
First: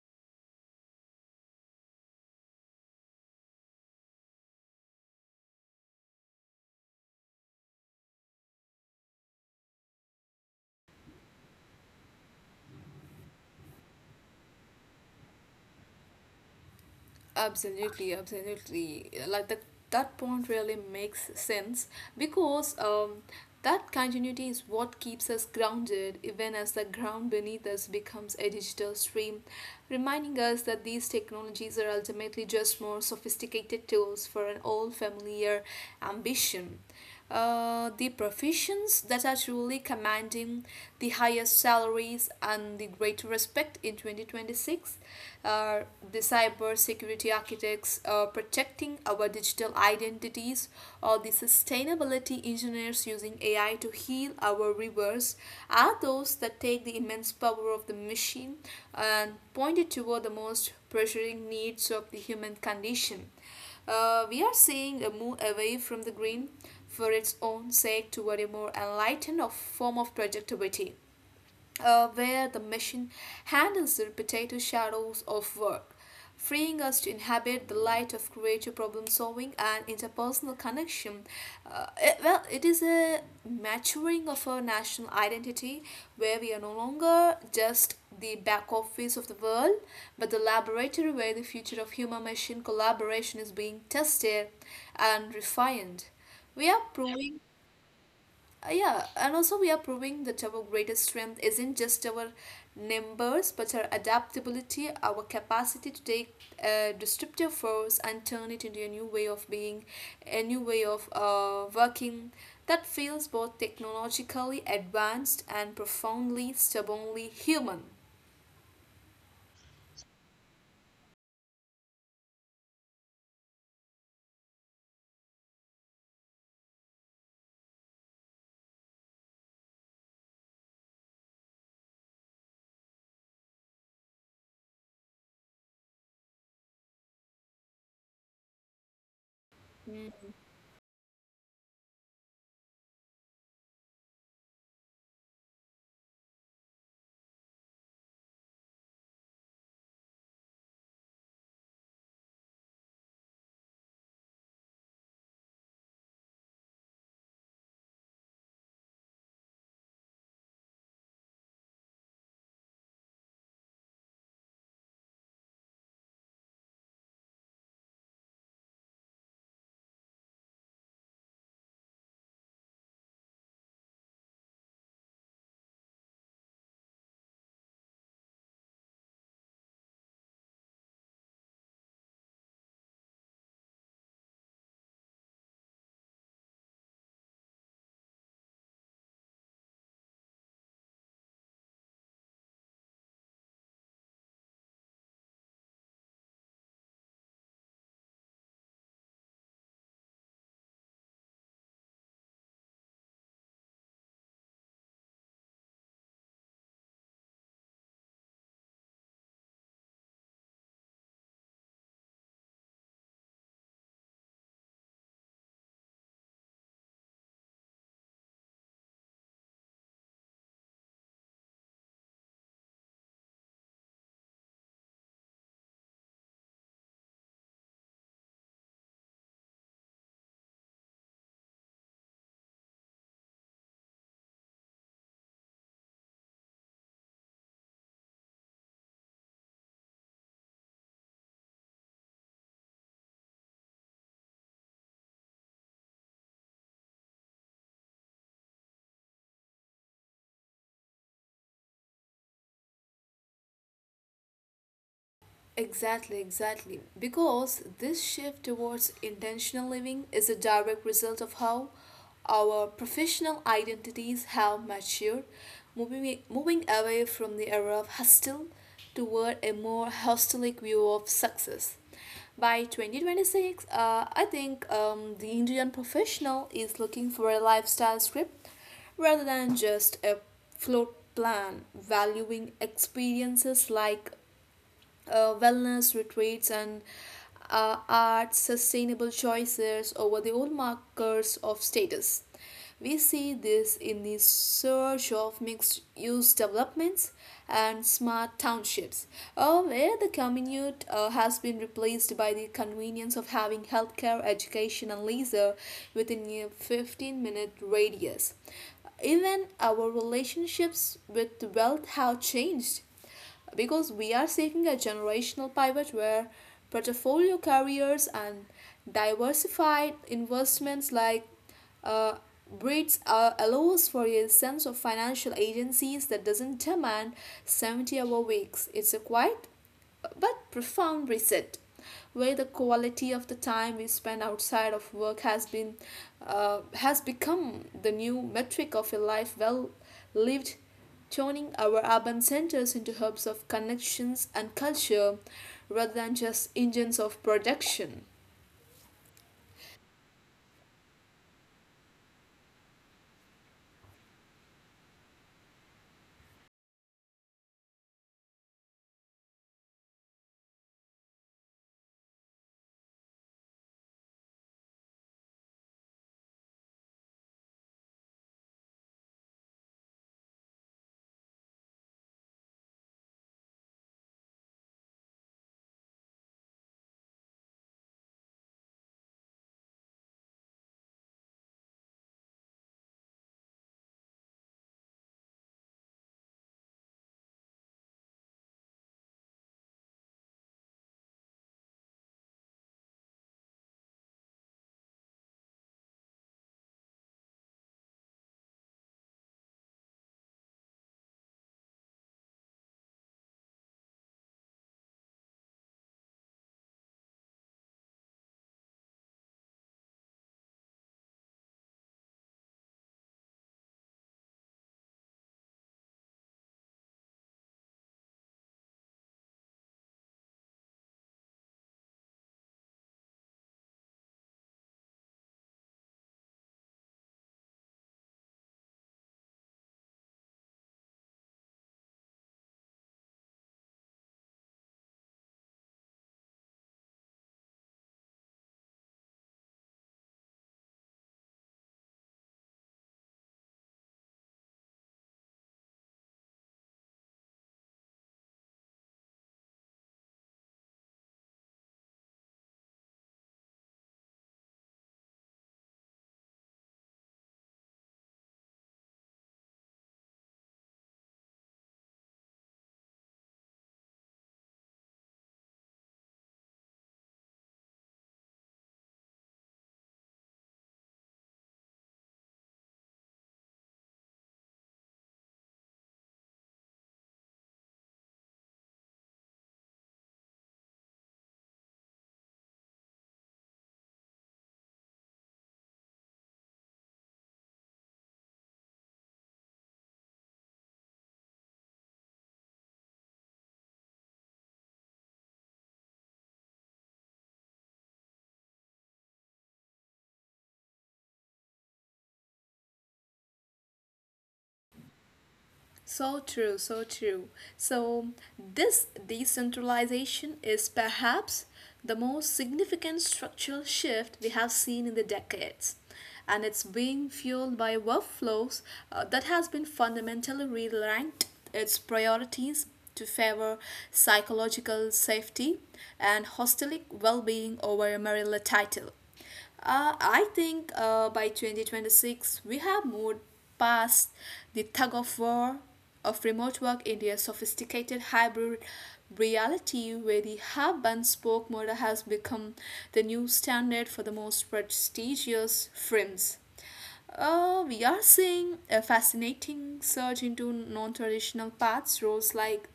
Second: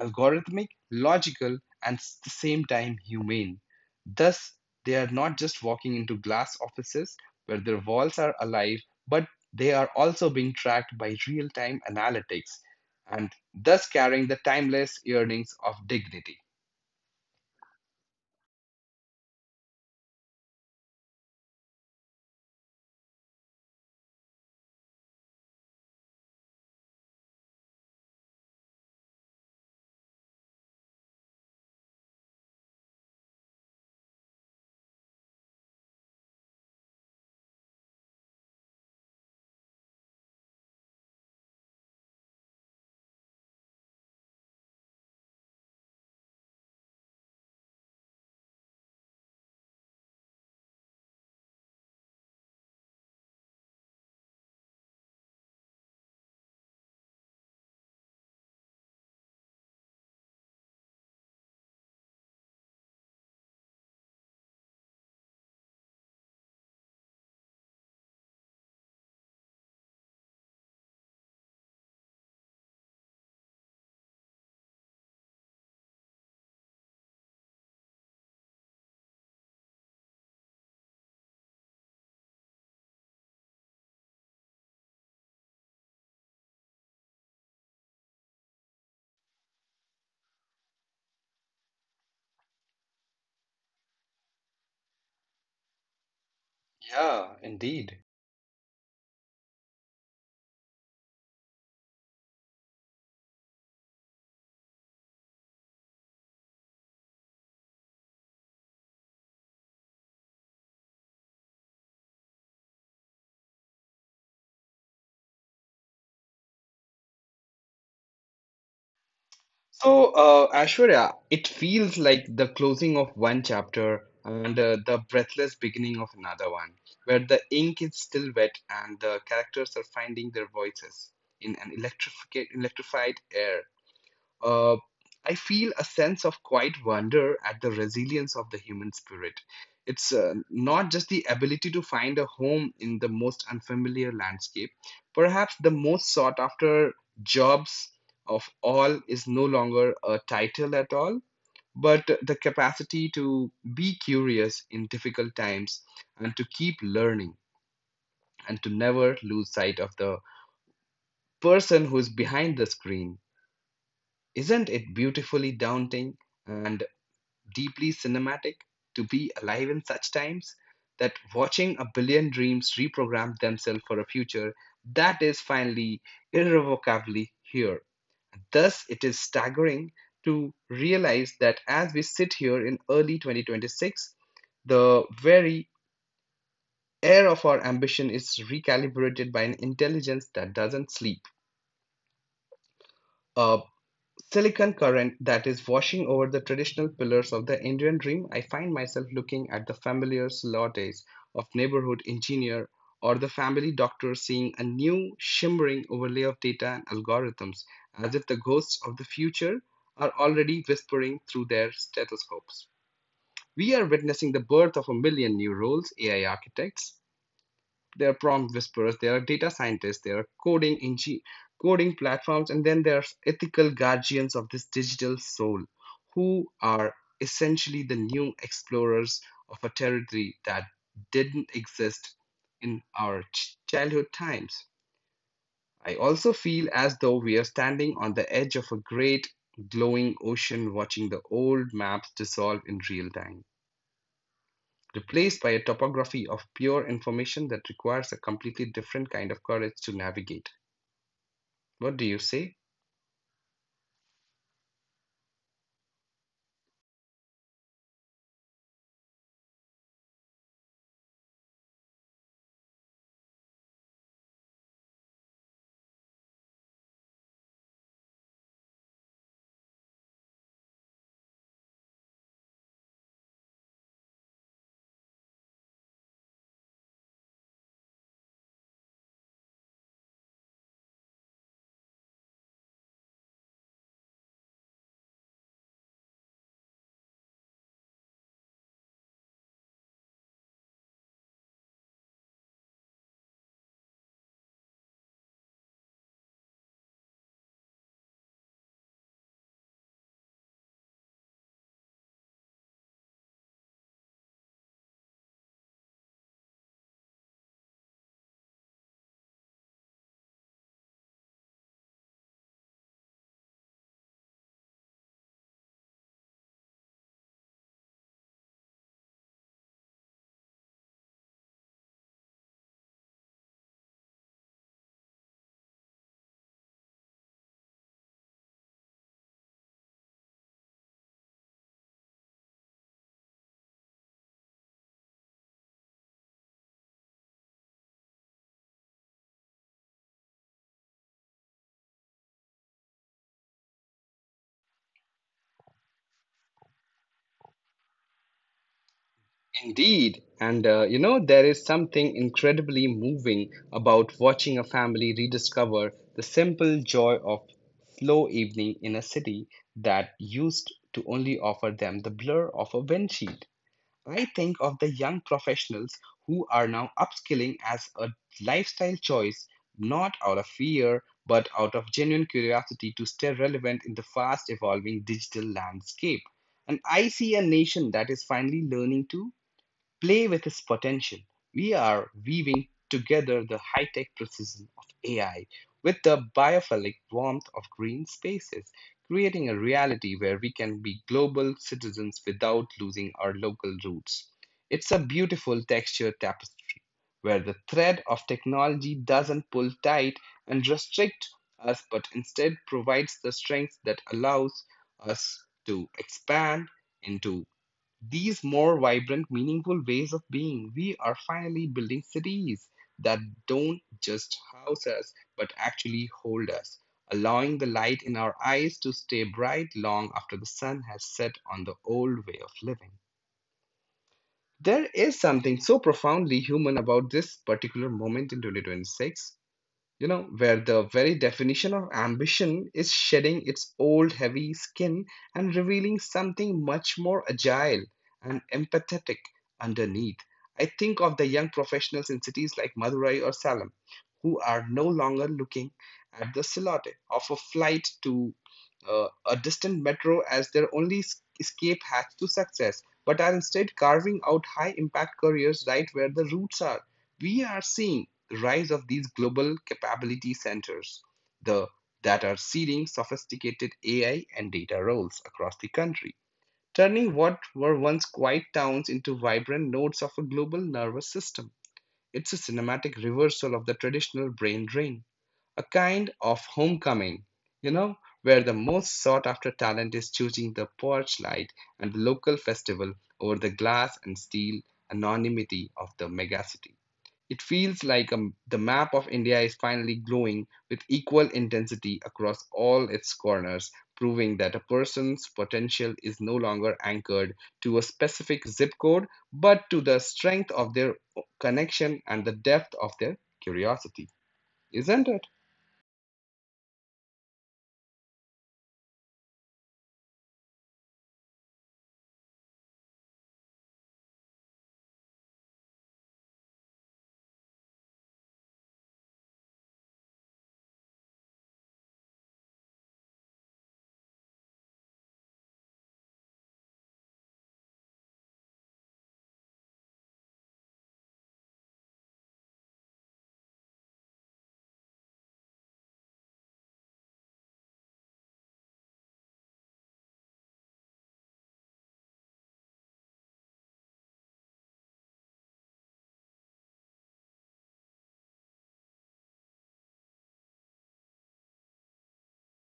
S1: algorithmic, logical, and at the same time humane. Thus, they are not just walking into glass offices where their walls are alive, but they are also being tracked by real time analytics and thus carrying the timeless yearnings of dignity.
S2: Absolutely, absolutely. Like that, that point really makes sense because that continuity is what keeps us grounded even as the ground beneath us becomes a digital stream, reminding us that these technologies are ultimately just more sophisticated tools for an old familiar ambition. The professions that are truly commanding the highest salaries and the greater respect in 2026 are the cybersecurity security architects protecting our digital identities, or the sustainability engineers using AI to heal our rivers are those that take the immense power of the machine and point it toward the most pressuring needs of the human condition. We are seeing a move away from the green for its own sake toward a more enlightened of form of productivity where the machine handles the repetitive shadows of work, freeing us to inhabit the light of creative problem solving and interpersonal connection. Well, it is a maturing of our national identity where we are no longer just the back office of the world, but the laboratory where the future of human machine collaboration is being tested and refined. We are
S1: Yeah,
S2: proving
S1: indeed.
S2: yeah, and also we are proving that our greatest strength isn't just our numbers, but our adaptability, our capacity to take destructive force and turn it into a new way of being, a new way of working that feels both technologically advanced and profoundly, stubbornly human.
S1: So, Ashwarya, it feels like the closing of one chapter and the breathless beginning of another one, where the ink is still wet and the characters are finding their voices in an electrific electrified air. Uh, I feel a sense of quiet wonder at the resilience of the human spirit. It's not just the ability to find a home in the most unfamiliar landscape. Perhaps the most sought after jobs of all is no longer a title at all, but the capacity to be curious in difficult times, and to keep learning, and to never lose sight of the person who is behind the screen. Isn't it beautifully daunting and deeply cinematic to be alive in such times, that watching a billion dreams reprogram themselves for a future that is finally irrevocably here. Thus, it is staggering to realize that as we sit here in early 2026, the very air of our ambition is recalibrated by an intelligence that doesn't sleep. A silicon current that is washing over the traditional pillars of the Indian dream, I find myself looking at the familiar lattes of neighborhood engineer or the family doctor, seeing a new shimmering overlay of data and algorithms, as if the ghosts of the future are already whispering through their stethoscopes. We are witnessing the birth of a million new roles, AI architects, there are prompt whisperers, there are data scientists, there are coding platforms, and then there's ethical guardians of this digital soul, who are essentially the new explorers of a territory that didn't exist in our childhood times. I also feel as though we are standing on the edge of a great glowing ocean, watching the old maps dissolve in real time, replaced by a topography of pure information that requires a completely different kind of courage to navigate. What do you say?
S2: Exactly, exactly. Because this shift towards intentional living is a direct result of how our professional identities have matured, moving away from the era of hustle toward a more hostelic view of success. By 2026, I think the Indian professional is looking for a lifestyle script rather than just a float plan, valuing experiences like wellness retreats and art sustainable choices over the old markers of status. We see this in the surge of mixed use developments and smart townships, where the commute has been replaced by the convenience of having healthcare, education, and leisure within a 15-minute radius. Even our relationships with wealth have changed because we are seeking a generational pivot where portfolio carriers and diversified investments like uh, breeds allows for a sense of financial agencies that doesn't demand 70-hour weeks. It's a quiet but profound reset where the quality of the time we spend outside of work has been has become the new metric of a life well lived, turning our urban centers into hubs of connections and culture rather than just engines of production.
S1: Indeed. And there is something incredibly moving about watching a family rediscover the simple joy of slow evening in a city that used to only offer them the blur of a windshield. I think of the young professionals who are now upskilling as a lifestyle choice, not out of fear, but out of genuine curiosity to stay relevant in the fast evolving digital landscape. And I see a nation that is finally learning to play with its potential. We are weaving together the high tech precision of AI with the biophilic warmth of green spaces, creating a reality where we can be global citizens without losing our local roots. It's a beautiful textured tapestry where the thread of technology doesn't pull tight and restrict us, but instead provides the strength that allows us to expand into these more vibrant, meaningful ways of being. We are finally building cities that don't just house us, but actually hold us, allowing the light in our eyes to stay bright long after the sun has set on the old way of living. There is something so profoundly human about this particular moment in 2026, where the very definition of ambition is shedding its old heavy skin and revealing something much more agile and empathetic underneath. I think of the young professionals in cities like Madurai or Salem who are no longer looking at the silhouette of a flight to a distant metro as their only escape hatch to success, but are instead carving out high impact careers right where the roots are. We are seeing the rise of these global capability centers the, that are seeding sophisticated AI and data roles across the country, turning what were once quiet towns into vibrant nodes of a global nervous system. It's a cinematic reversal of the traditional brain drain, a kind of homecoming, you know, where the most sought after talent is choosing the porch light and the local festival over the glass and steel anonymity of the megacity. It feels like the map of India is finally glowing with equal intensity across all its corners, proving that a person's potential is no longer anchored to a specific zip code, but to the strength of their connection and the depth of their curiosity. Isn't it?
S2: So true, so true. So this decentralization is perhaps the most significant structural shift we have seen in the decades. And it's being fueled by workflows that has been fundamentally realigned its priorities to favor psychological safety and hostelic well-being over a marital title. I think by 2026, we have moved past the tug of war of remote work into a sophisticated hybrid reality where the hub and spoke model has become the new standard for the most prestigious firms. We are seeing a fascinating surge into non traditional paths, roles like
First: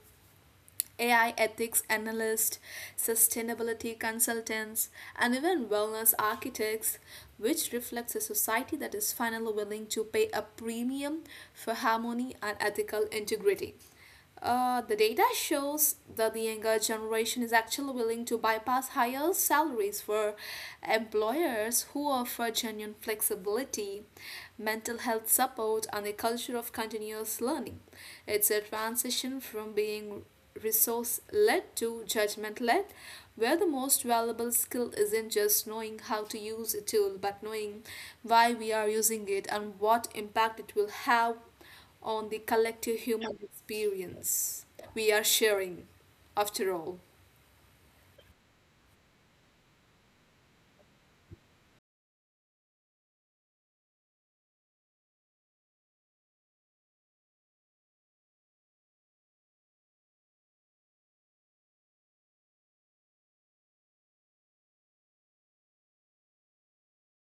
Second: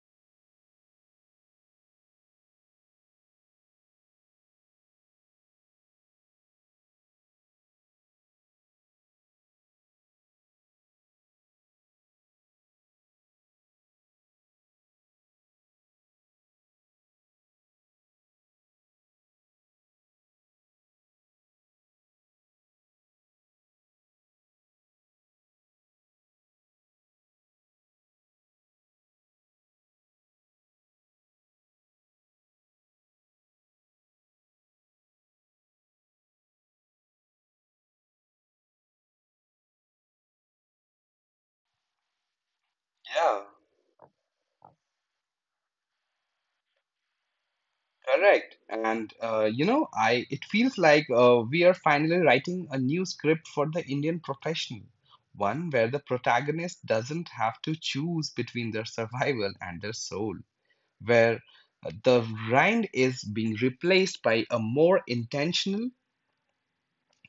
S2: AI ethics analysts, sustainability consultants, and even wellness architects, which reflects a society that is finally willing to pay a premium for harmony and ethical integrity. The data shows that the younger generation is actually willing to bypass higher salaries for employers who offer genuine flexibility, mental health support, and a culture of continuous learning. It's a transition from being resource led to judgment led, where the most valuable skill isn't just knowing how to use a tool, but knowing why we are using it and what impact it will have on the collective human
S1: Yeah,
S2: experience we are sharing, after all.
S1: correct. And you know, I it feels like we are finally writing a new script for the Indian professional, one where the protagonist doesn't have to choose between their survival and their soul, where the grind is being replaced by a more intentional,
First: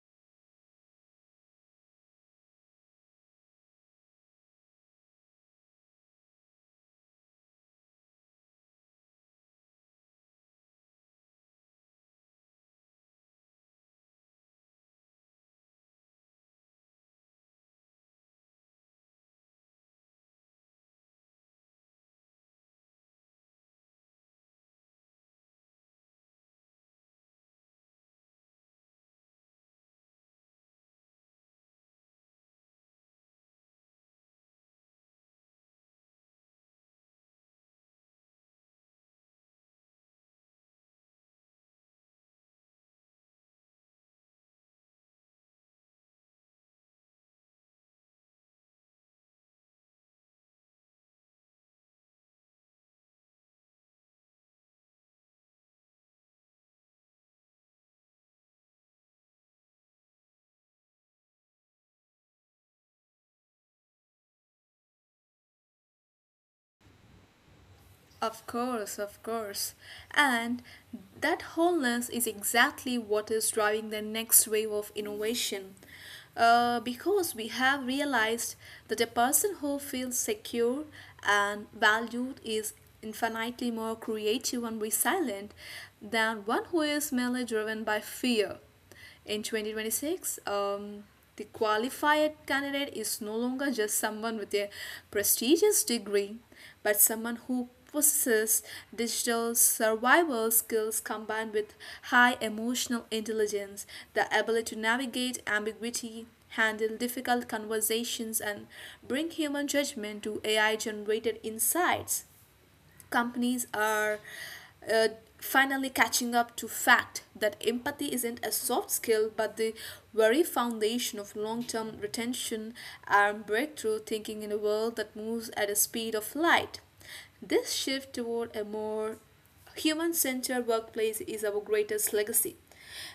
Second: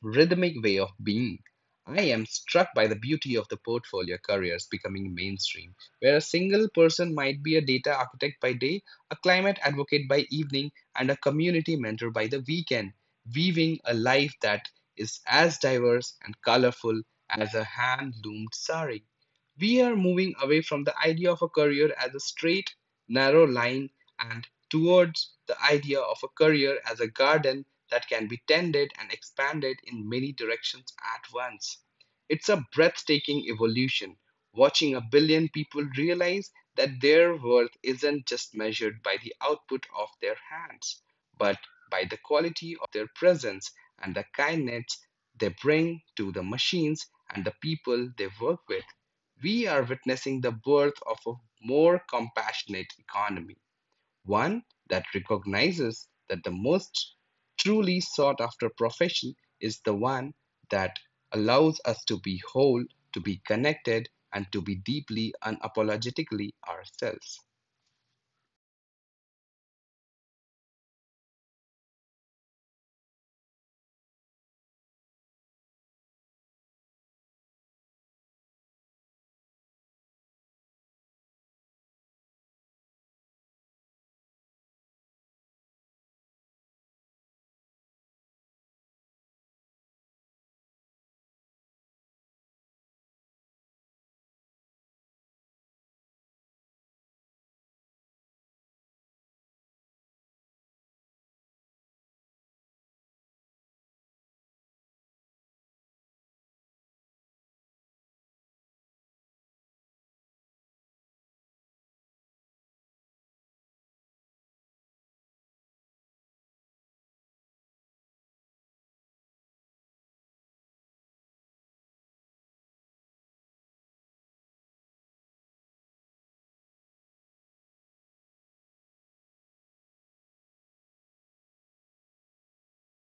S1: rhythmic way of being. I am struck by the beauty of the portfolio careers becoming mainstream, where a single person might be a data architect by day, a climate advocate by evening, and a community mentor by the weekend, weaving a life that is as diverse and colorful as a hand loomed sari. We are moving away from the idea of a career as a straight, narrow line and towards the idea of a career as a garden that can be tended and expanded in many directions at once. It's a breathtaking evolution, watching a billion people realize that their worth isn't just measured by the output of their hands, but by the quality of their presence and the kindness they bring to the machines and the people they work with. We are witnessing the birth of a more compassionate economy, one that recognizes that the most truly sought after profession is the one that allows us to be whole, to be connected, and to be deeply, unapologetically ourselves.
S2: Of course, of course. And that wholeness is exactly what is driving the next wave of innovation. Because we have realized that a person who feels secure and valued is infinitely more creative and resilient than one who is merely driven by fear. In 2026, the qualified candidate is no longer just someone with a prestigious degree, but someone who possesses digital survival skills combined with high emotional intelligence, the ability to navigate ambiguity, handle difficult conversations, and bring human judgment to AI generated insights. Companies are uh, finally catching up to fact that empathy isn't a soft skill but the very foundation of long-term retention and breakthrough thinking in a world that moves at a speed of light. This shift toward a more human centered workplace is our greatest legacy.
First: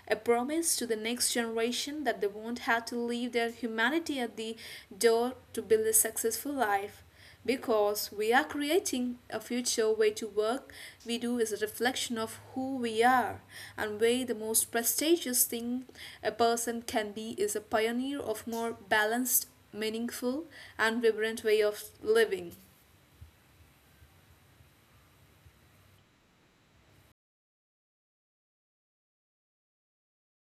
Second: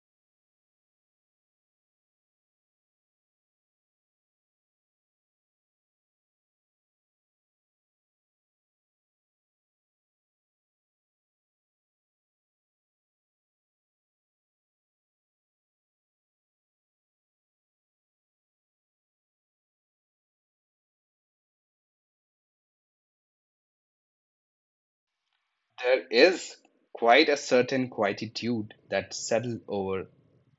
S2: A promise to the next generation that they won't have to leave their humanity at the door to build a successful life. Because we are creating a future way to work, we do is a reflection of who we are. And way the most prestigious thing a person can be is a pioneer of more balanced, meaningful, and vibrant way of living.
S1: There is quite a certain quietude that settles over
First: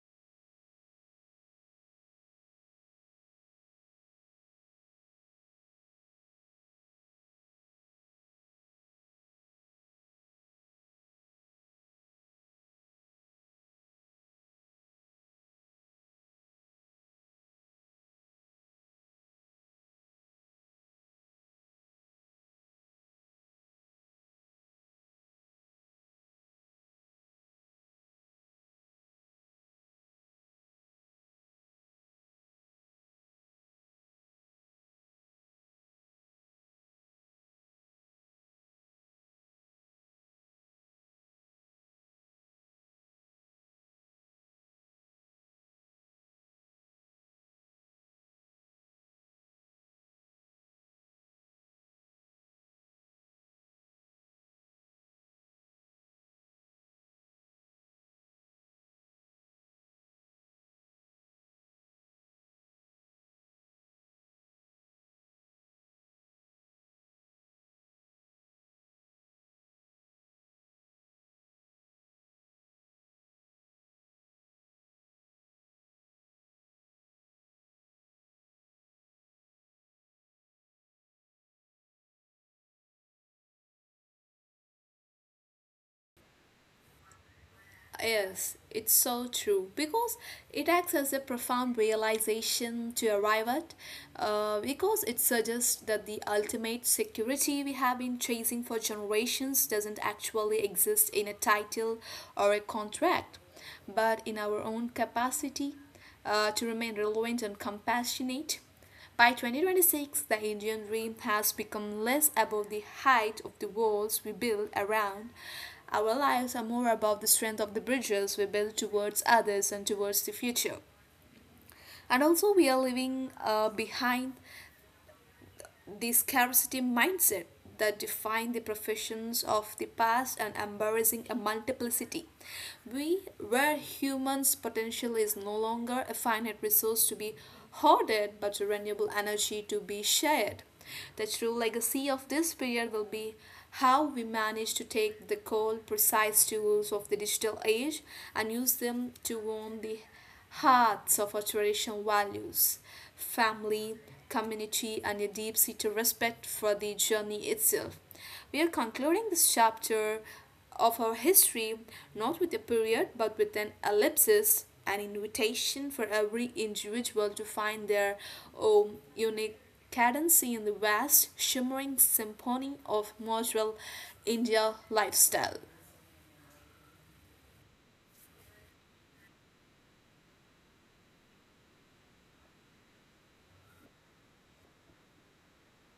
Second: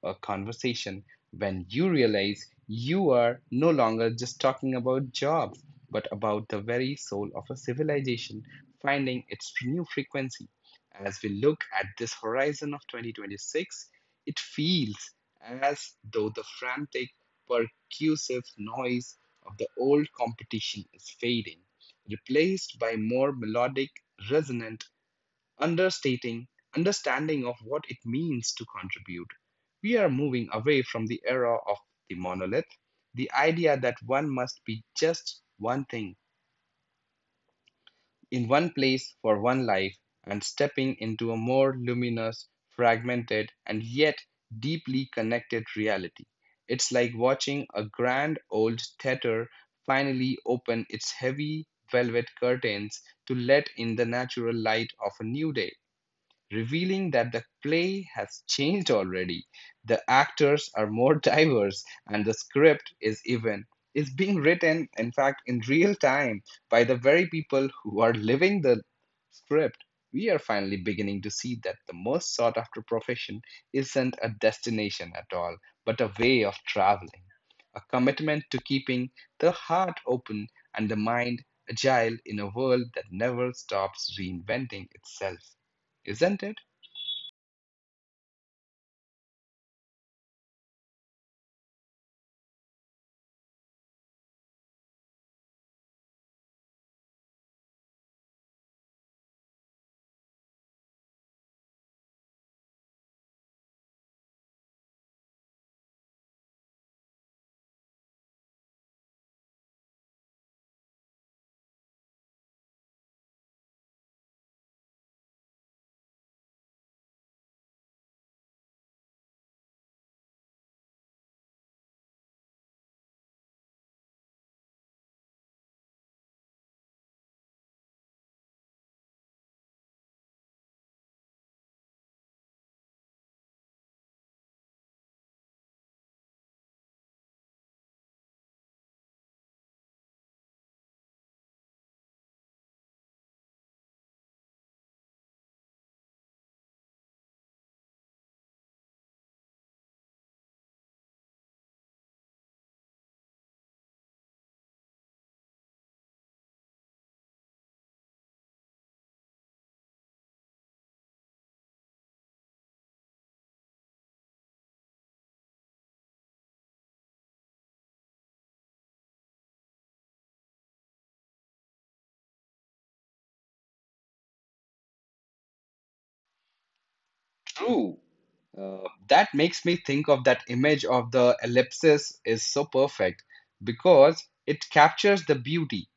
S1: a conversation when you realize you are no longer just talking about jobs, but about the very soul of a civilization finding its new frequency. As we look at this horizon of 2026, it feels as though the frantic, percussive noise of the old competition is fading, replaced by more melodic, resonant understating understanding of what it means to contribute. We are moving away from the era of the monolith, the idea that one must be just one thing in one place for one life, and stepping into a more luminous, fragmented, and yet deeply connected reality. It's like watching a grand old theater finally open its heavy velvet curtains to let in the natural light of a new day, revealing that the play has changed already. The actors are more diverse, and the script is being written, in fact, in real time by the very people who are living the script. We are finally beginning to see that the most sought after profession isn't a destination at all, but a way of traveling, a commitment to keeping the heart open and the mind agile in a world that never stops reinventing itself, isn't it?
S2: Yes, it's so true because it acts as a profound realization to arrive at, because it suggests that the ultimate security we have been chasing for generations doesn't actually exist in a title or a contract, but in our own capacity to remain relevant and compassionate. By 2026, the Indian rim has become less above the height of the walls we build around our lives are more about the strength of the bridges we build towards others and towards the future. And also, we are leaving behind the scarcity mindset that defined the professions of the past and embarrassing a multiplicity. We, where humans' potential is no longer a finite resource to be hoarded but a renewable energy to be shared. The true legacy of this period will be how we manage to take the cold, precise tools of the digital age and use them to warm the hearts of our traditional values, family, community, and a deep seated respect for the journey itself. We are concluding this chapter of our history not with a period but with an ellipsis, an invitation for every individual to find their own unique cadence in the vast, shimmering symphony of modern India lifestyle.
S1: True. That makes me think of that image of the ellipsis is so perfect, because it captures the beauty,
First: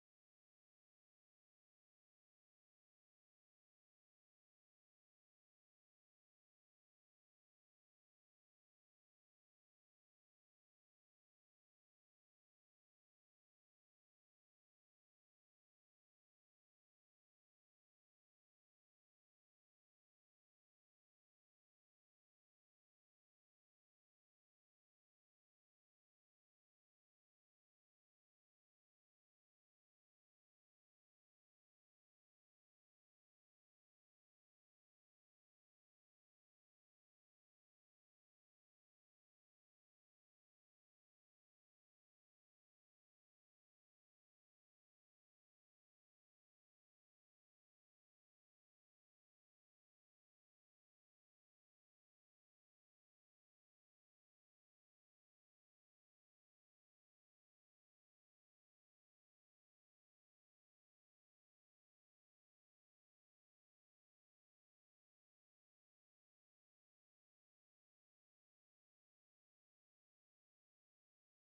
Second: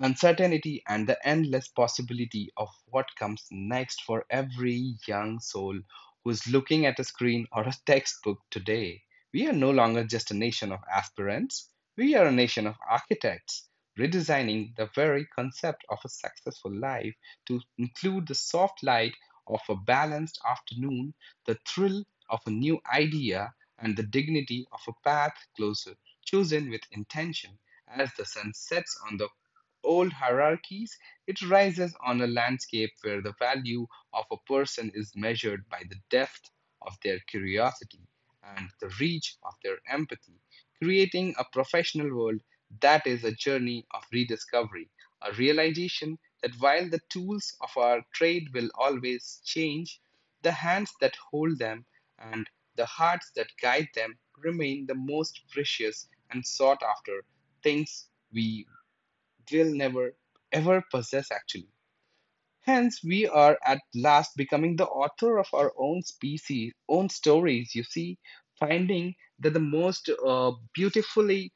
S1: uncertainty, and the endless possibility of what comes next for every young soul who's looking at a screen or a textbook today. We are no longer just a nation of aspirants, we are a nation of architects, redesigning the very concept of a successful life to include the soft light of a balanced afternoon, the thrill of a new idea, and the dignity of a path closer, chosen with intention. As the sun sets on the old hierarchies, it rises on a landscape where the value of a person is measured by the depth of their curiosity and the reach of their empathy, creating a professional world that is a journey of rediscovery, a realization that while the tools of our trade will always change, the hands that hold them and the hearts that guide them remain the most precious and sought after things we they'll never ever possess, actually. Hence, we are at last becoming the author of our own species, own stories, you see, finding that the most beautifully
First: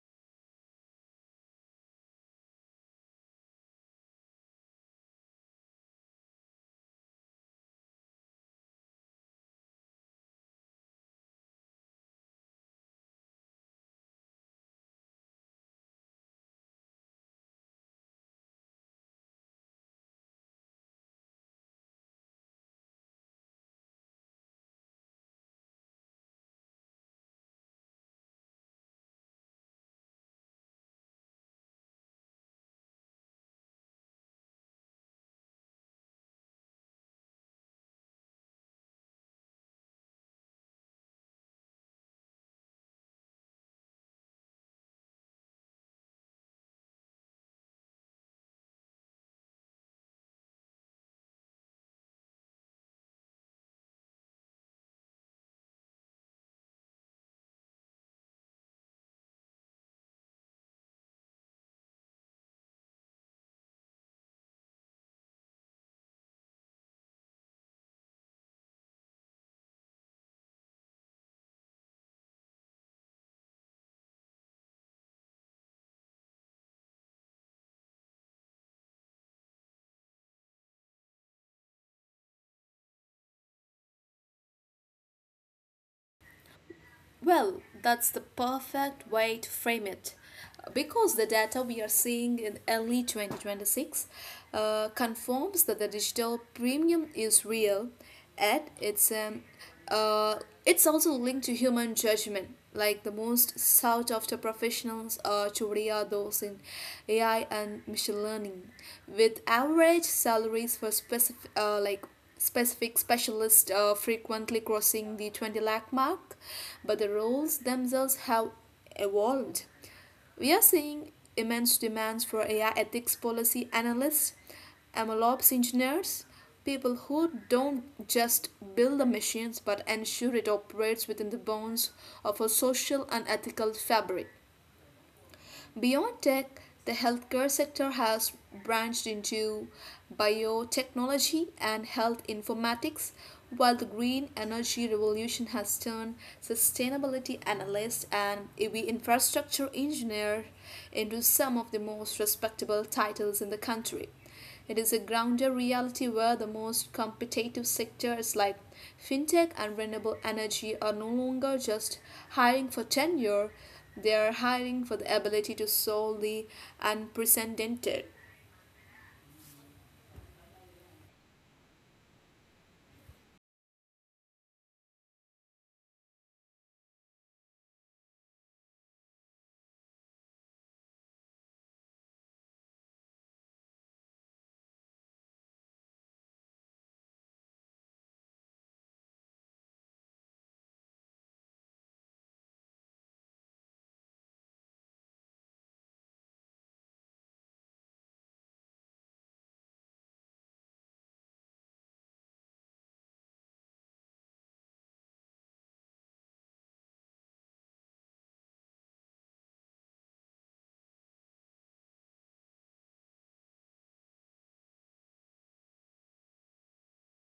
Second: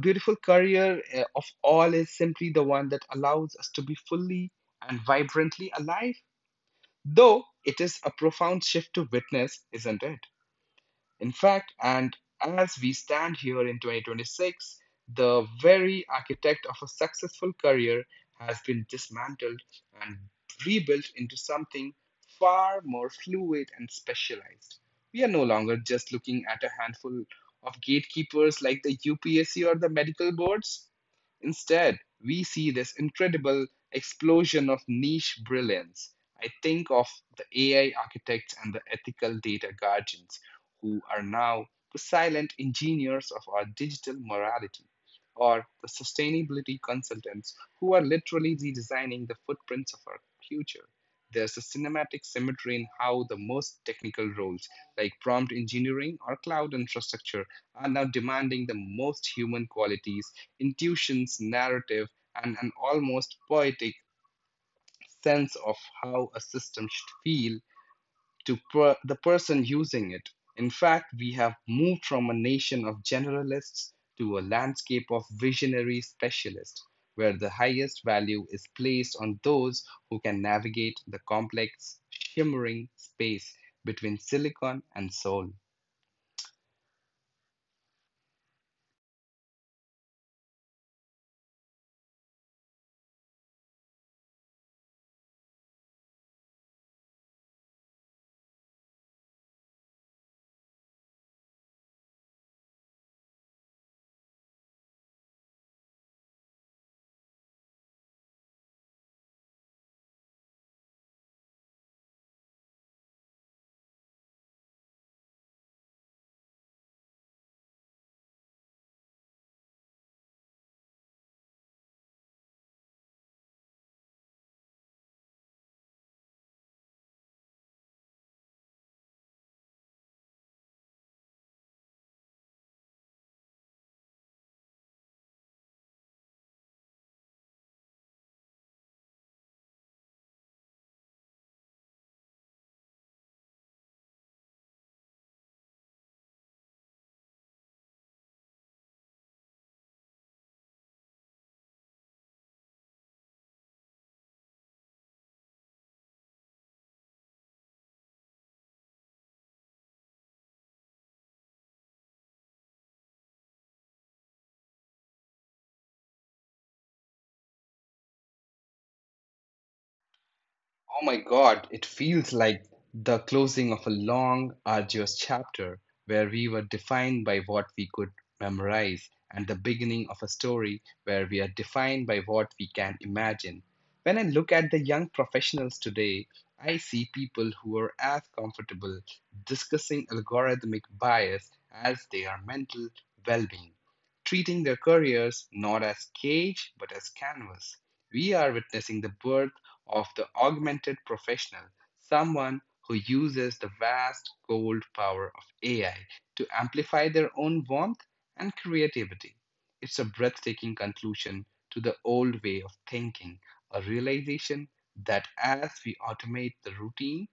S1: beautiful career of all is simply the one that allows us to be fully and vibrantly alive, though it is a profound shift to witness, isn't it? In fact, and as we stand here in 2026, the very architect of a successful career has been dismantled and rebuilt into something far more fluid and specialized. We are no longer just looking at a handful of gatekeepers like the UPSC or the medical boards. Instead, we see this incredible explosion of niche brilliance. I think of the AI architects and the ethical data guardians, who are now the silent engineers of our digital morality, or the sustainability consultants who are literally redesigning the footprints of our future. There's a cinematic symmetry in how the most technical roles, like prompt engineering or cloud infrastructure, are now demanding the most human qualities, intuitions, narrative, and an almost poetic sense of how a system should feel to the person using it. In fact, we have moved from a nation of generalists to a landscape of visionary specialists, where the highest value is placed on those who can navigate the complex, shimmering space between silicon and soul.
S2: Well, that's the perfect way to frame it. Because the data we are seeing in early 2026 confirms that the digital premium is real, and uh, it's also linked to human judgment. Like the most sought after professionals are Choria, those in AI and machine learning, with average salaries for specific specialists frequently crossing the 20 lakh mark, but the roles themselves have evolved. We are seeing immense demands for AI ethics policy analysts, MLOps engineers, people who don't just build the machines but ensure it operates within the bounds of a social and ethical fabric. Beyond tech, the healthcare sector has branched into biotechnology and health informatics, while the green energy revolution has turned sustainability analysts and EV infrastructure engineer into some of the most respectable titles in the country. It is a grounded reality where the most competitive sectors like fintech and renewable energy are no longer just hiring for tenure, they are hiring for the ability to solve the unprecedented.
S1: Oh my God, it feels like the closing of a long, arduous chapter where we were defined by what we could memorize, and the beginning of a story where we are defined by what we can imagine. When I look at the young professionals today, I see people who are as comfortable discussing algorithmic bias as they are mental well being, treating their careers not as cage but as canvas. We are witnessing the birth of the augmented professional, someone who uses the vast cold power of AI to amplify their own warmth and creativity. It's a breathtaking conclusion to the old way of thinking, a realization that as we automate the routine,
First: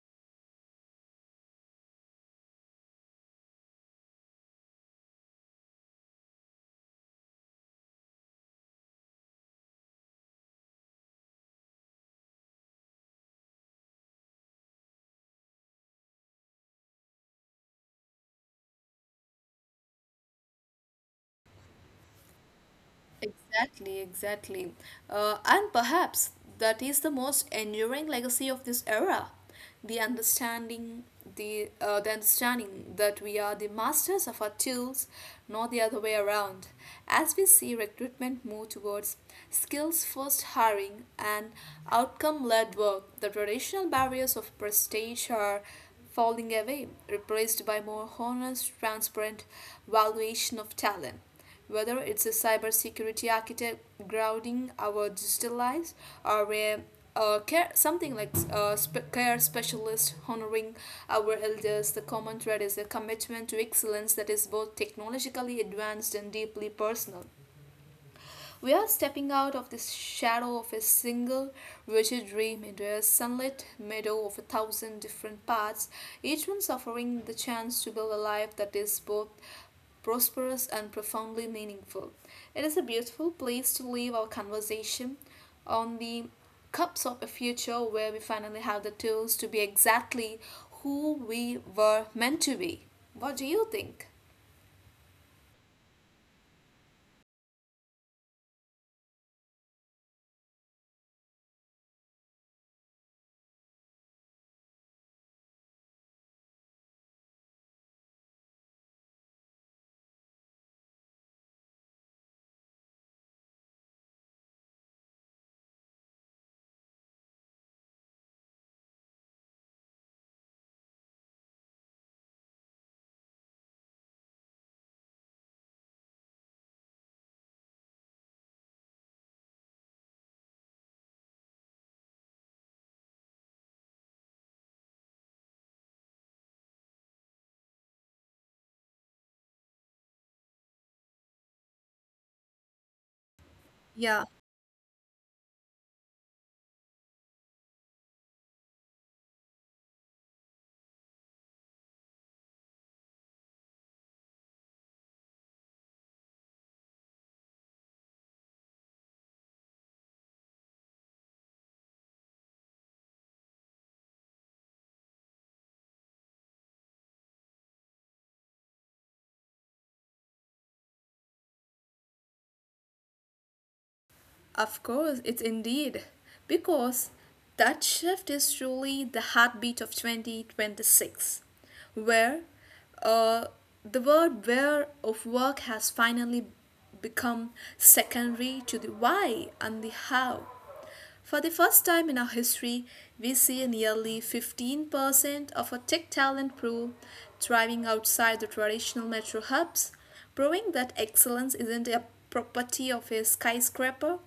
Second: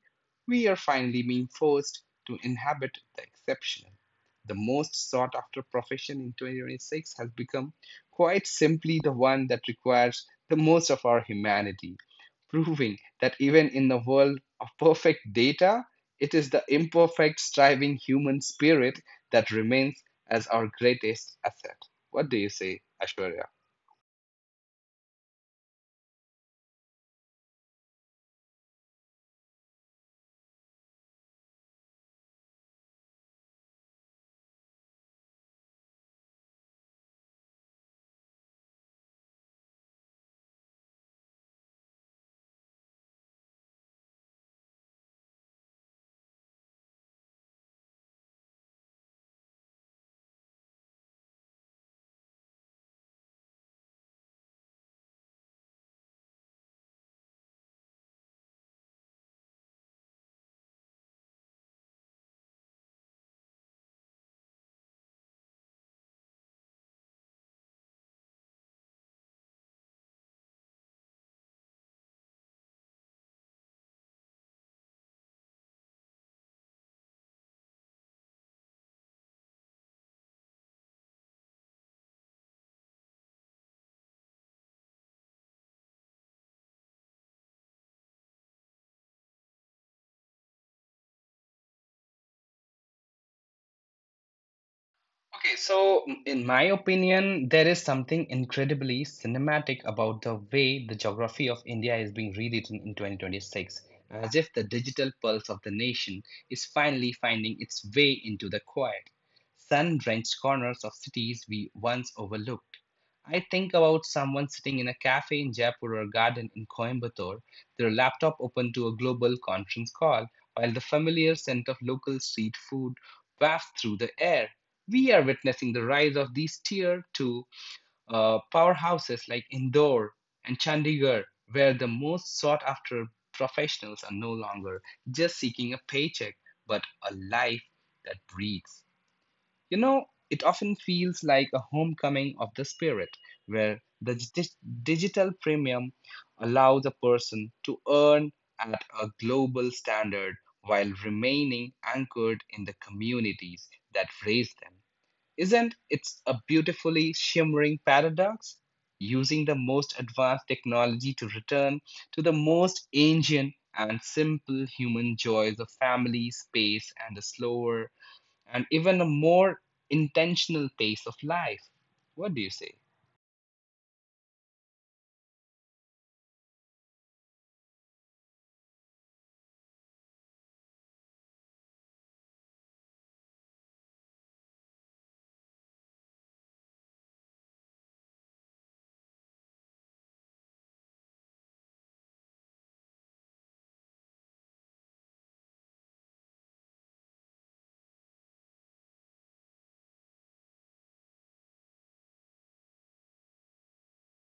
S1: we are finally being forced to inhabit the exceptional. The most sought after profession in 2026 has become, quite simply, the one that requires the most of our humanity, proving that even in the world of perfect data, it is the imperfect, striving human spirit that remains as our greatest asset. What do you say, Ashwarya?
S2: Exactly, exactly. And perhaps that is the most enduring legacy of this era. The understanding, the understanding that we are the masters of our tools, not the other way around. As we see recruitment move towards skills-first hiring and outcome-led work, the traditional barriers of prestige are falling away, replaced by more honest, transparent valuation of talent. Whether it's a cybersecurity architect grounding our digital lives, or a care, something like a sp- care specialist honoring our elders, the common thread is a commitment to excellence that is both technologically advanced and deeply personal. We are stepping out of the shadow of a single rigid dream into a sunlit meadow of a thousand different paths, each one offering the chance to build a life that is both prosperous and profoundly meaningful. It is a beautiful place to leave our conversation on the cups of a future where we finally have the tools to be exactly who we were meant to be. What do you think?
S1: Okay, so in my opinion, there is something incredibly cinematic about the way the geography of India is being rewritten in 2026, as if the digital pulse of the nation is finally finding its way into the quiet, sun-drenched corners of cities we once overlooked. I think about someone sitting in a cafe in Jaipur or a garden in Coimbatore, their laptop open to a global conference call, while the familiar scent of local street food wafts through the air. We are witnessing the rise of these tier 2 powerhouses like Indore and Chandigarh, where the most sought after professionals are no longer just seeking a paycheck, but a life that breathes. You know, it often feels like a homecoming of the spirit, where the
S2: Yeah.
S1: digital premium allows a person to earn at a global standard while remaining anchored in the communities that raise them. Isn't it a beautifully shimmering paradox? Using the most advanced technology to return to the most ancient and simple human joys of family, space, and a slower and even a more intentional pace of life. What do you say?
S2: Of course, it's indeed. Because that shift is truly the heartbeat of 2026, where uh, the word where of work has finally become secondary to the why and the how. For the first time in our history, we see nearly 15% of our tech talent pool thriving outside the traditional metro hubs, proving that excellence isn't a property of a skyscraper,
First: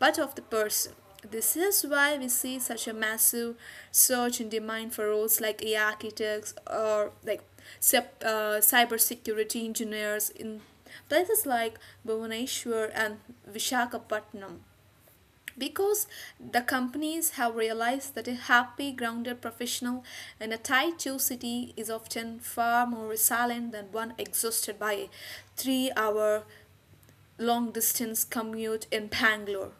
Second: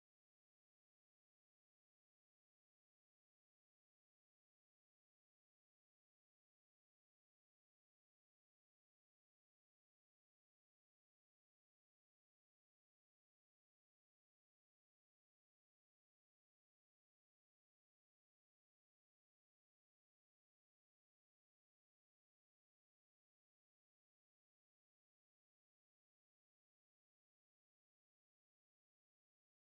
S2: but of the person. This is why we see such a massive surge in demand for roles like AI architects or like cybersecurity engineers in places like Bhubaneswar and Vishakhapatnam, because the companies have realized that a happy, grounded professional in a tight-two city is often far more resilient than one exhausted by a three-hour long distance commute in Bangalore.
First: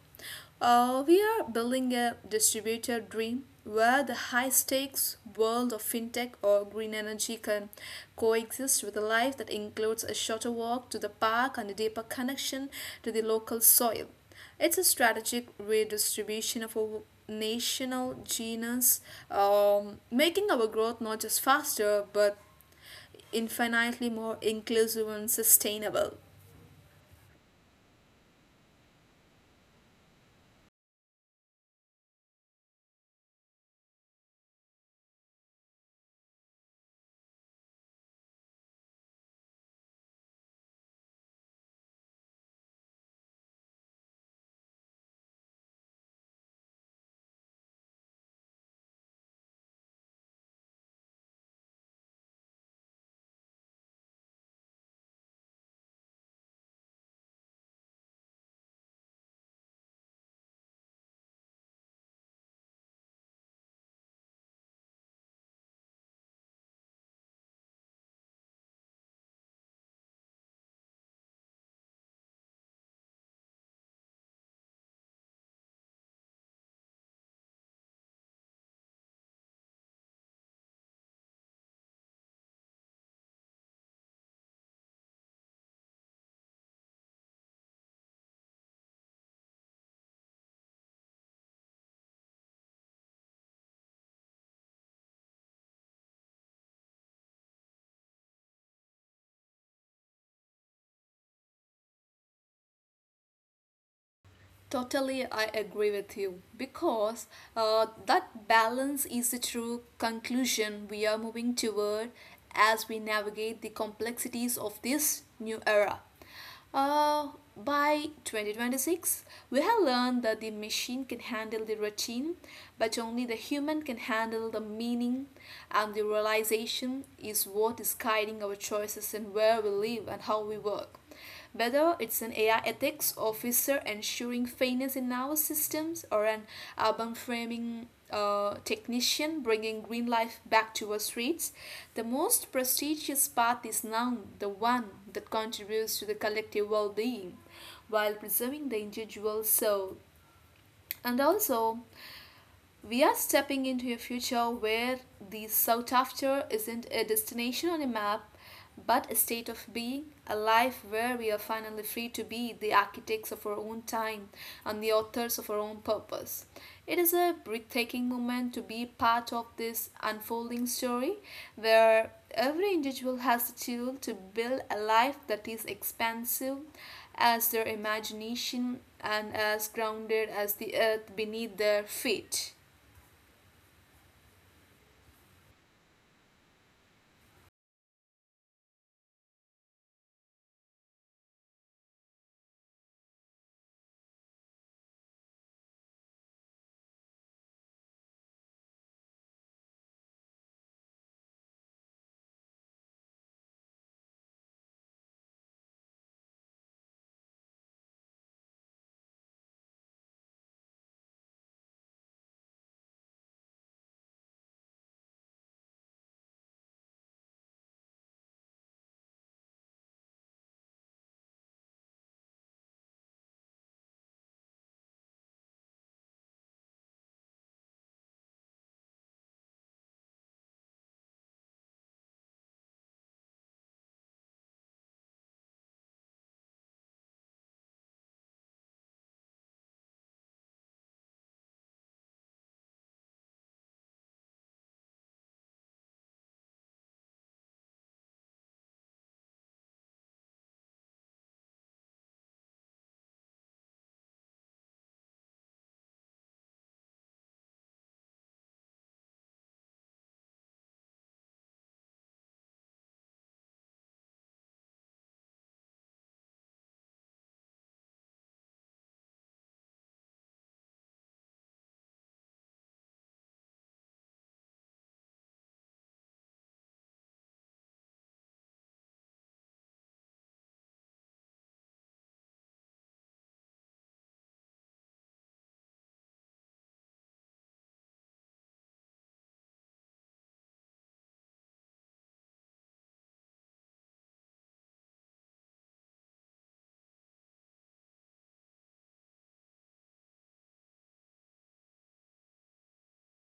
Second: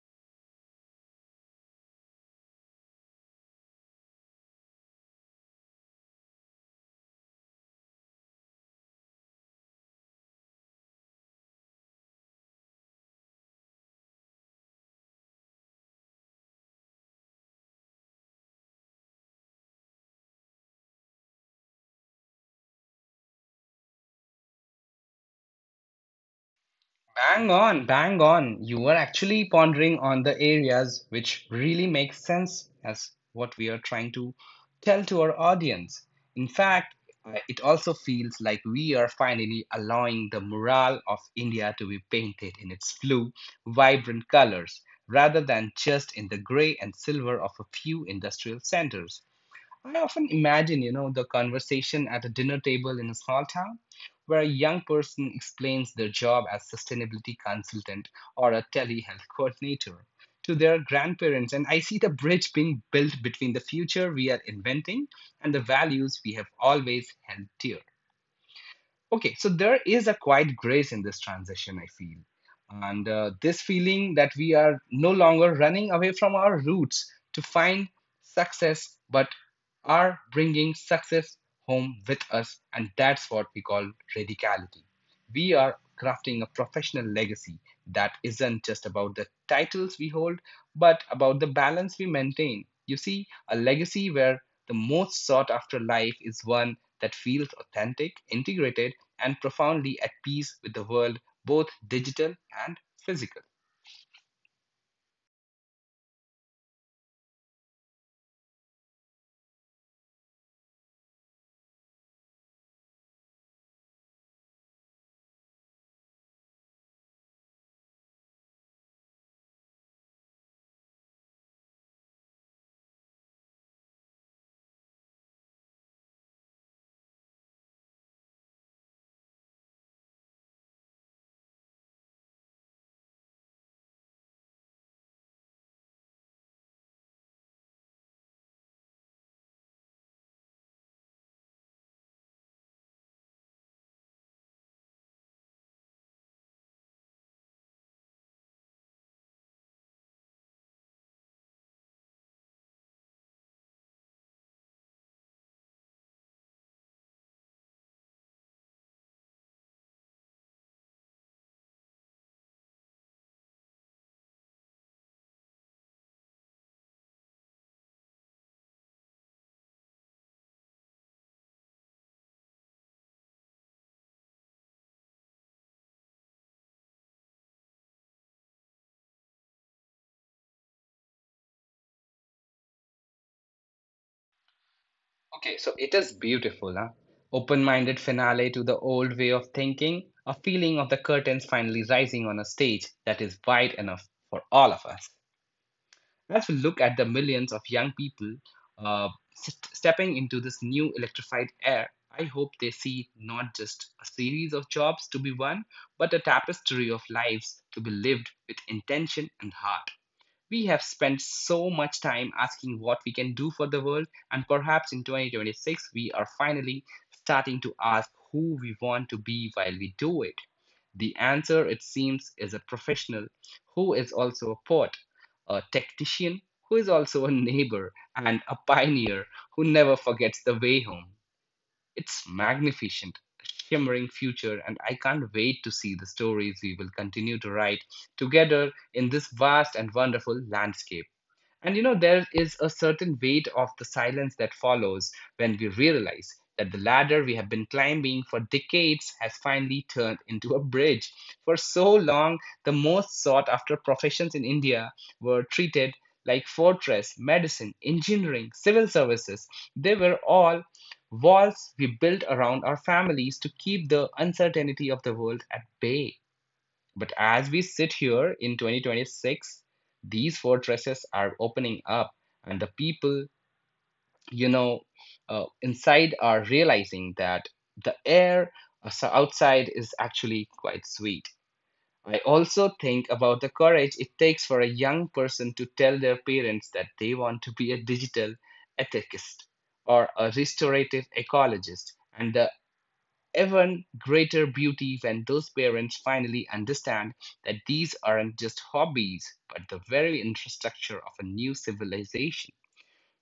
S2: We are building a distributed dream where the high stakes world of fintech or green energy can coexist with a life that includes a shorter walk to the park and a deeper connection to the local soil. It's a strategic redistribution of our national genius, making our growth not just faster but infinitely more inclusive and sustainable.
S1: Bang on, bang on. You are actually pondering on the areas which really make sense as what we are trying to tell to our audience. In fact, it also feels like we are finally allowing the mural of India to be painted in its flu, vibrant colors rather than just in the gray and silver of a few industrial centers. I often imagine, the conversation at a dinner table in a small town where a young person explains their job as sustainability consultant or a telehealth coordinator to their grandparents, and I see the bridge being built between the future we are inventing and the values we have always held dear. Okay, so there is a quiet grace in this transition, I feel. And this feeling that we are no longer running away from our roots to find success, but are bringing success home with us. And that's what we call radicality. We are crafting a professional legacy that isn't just about the titles we hold, but about the balance we maintain. You see, a legacy where the most sought after life is one that feels authentic, integrated, and profoundly at peace with the world, both digital and physical.
S2: Totally, I agree with you, because that balance is the true conclusion we are moving toward as we navigate the complexities of this new era. Uh, by 2026, we have learned that the machine can handle the routine, but only the human can handle the meaning, and the realization is what is guiding our choices in where we live and how we work. Whether it's an AI ethics officer ensuring fairness in our systems or an urban framing technician bringing green life back to our streets, the most prestigious path is now the one that contributes to the collective well being while preserving the individual soul. And also, we are stepping into a future where the sought after isn't a destination on a map, but a state of being, a life where we are finally free to be the architects of our own time and the authors of our own purpose. It is a breathtaking moment to be part of this unfolding story where every individual has the tool to build a life that is expansive as their imagination and as grounded as the earth beneath their feet.
S1: Okay, so it is beautiful, huh? Open minded finale to the old way of thinking, a feeling of the curtains finally rising on a stage that is wide enough for all of us. As we look at the millions of young people uh, stepping into this new electrified air, I hope they see not just a series of jobs to be won, but a tapestry of lives to be lived with intention and heart. We have spent so much time asking what we can do for the world, and perhaps in 2026 we are finally starting to ask who we want to be while we do it. The answer, it seems, is a professional who is also a poet, a technician who is also a neighbor, and a pioneer who never forgets the way home. It's magnificent, a shimmering future, and I can't wait to see the stories we will continue to write together in this vast and wonderful landscape. And you know, there is a certain weight of the silence that follows when we realize that the ladder we have been climbing for decades has finally turned into a bridge. For so long, the most sought after professions in India were treated like fortress, medicine, engineering, civil services. They were all walls we built around our families to keep the uncertainty of the world at bay. But as we sit here in 2026, these fortresses are opening up, and the people, you know, inside are realizing that the air outside is actually quite sweet. I also think about the courage it takes for a young person to tell their parents that they want to be a digital ethicist or a restorative ecologist and the even greater beauty when those parents finally understand that these aren't just hobbies, but the very infrastructure of a new civilization.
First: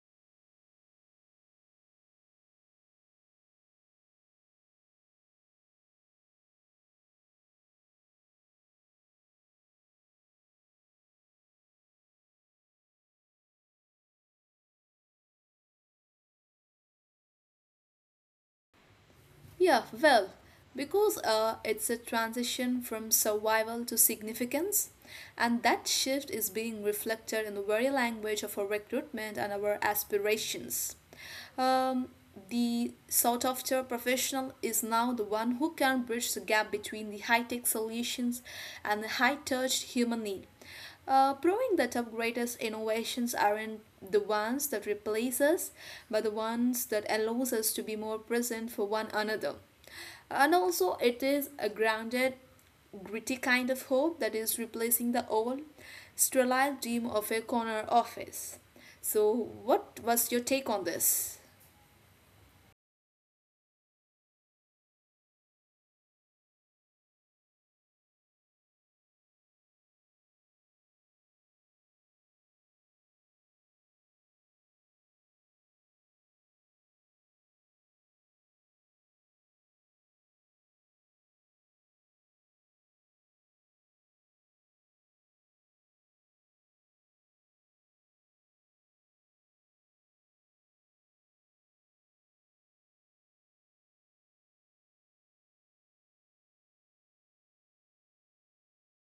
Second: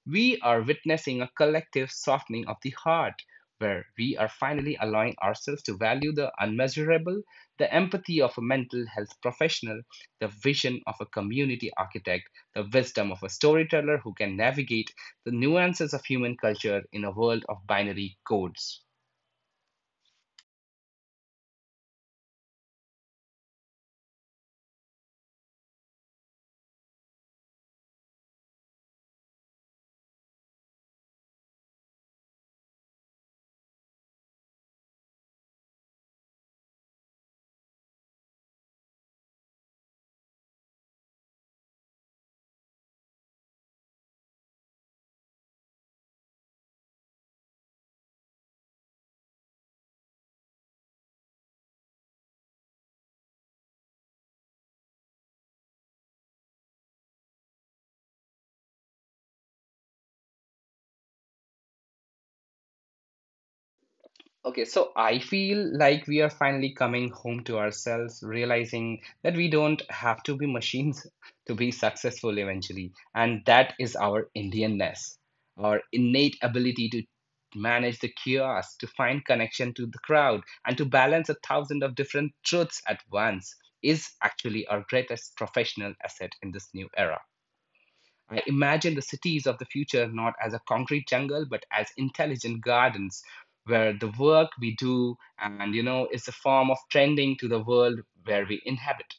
S1: We are witnessing a collective softening of the heart, where we are finally allowing ourselves to value the unmeasurable, the empathy of a mental health professional, the vision of a community architect, the wisdom of a storyteller who can navigate the nuances of human culture in a world of binary codes.
S2: Yeah, well, because it's a transition from survival to significance, and that shift is being reflected in the very language of our recruitment and our aspirations. Um, the sought after professional is now the one who can bridge the gap between the high tech solutions and the high touch human need, proving that our greatest innovations aren't the ones that replace us, but the ones that allows us to be more present for one another. And also, it is a grounded, gritty kind of hope that is replacing the old, sterile dream of a corner office. So, what was your take on this?
S1: Okay, so I feel like we are finally coming home to ourselves, realizing that we don't have to be machines to be successful eventually. And that is our Indianness, our innate ability to manage the chaos, to find connection to the crowd, and to balance a thousand of different truths at once is actually our greatest professional asset in this new era. I imagine the cities of the future not as a concrete jungle, but as intelligent gardens where the work we do and is a form of trending to the world where we inhabit.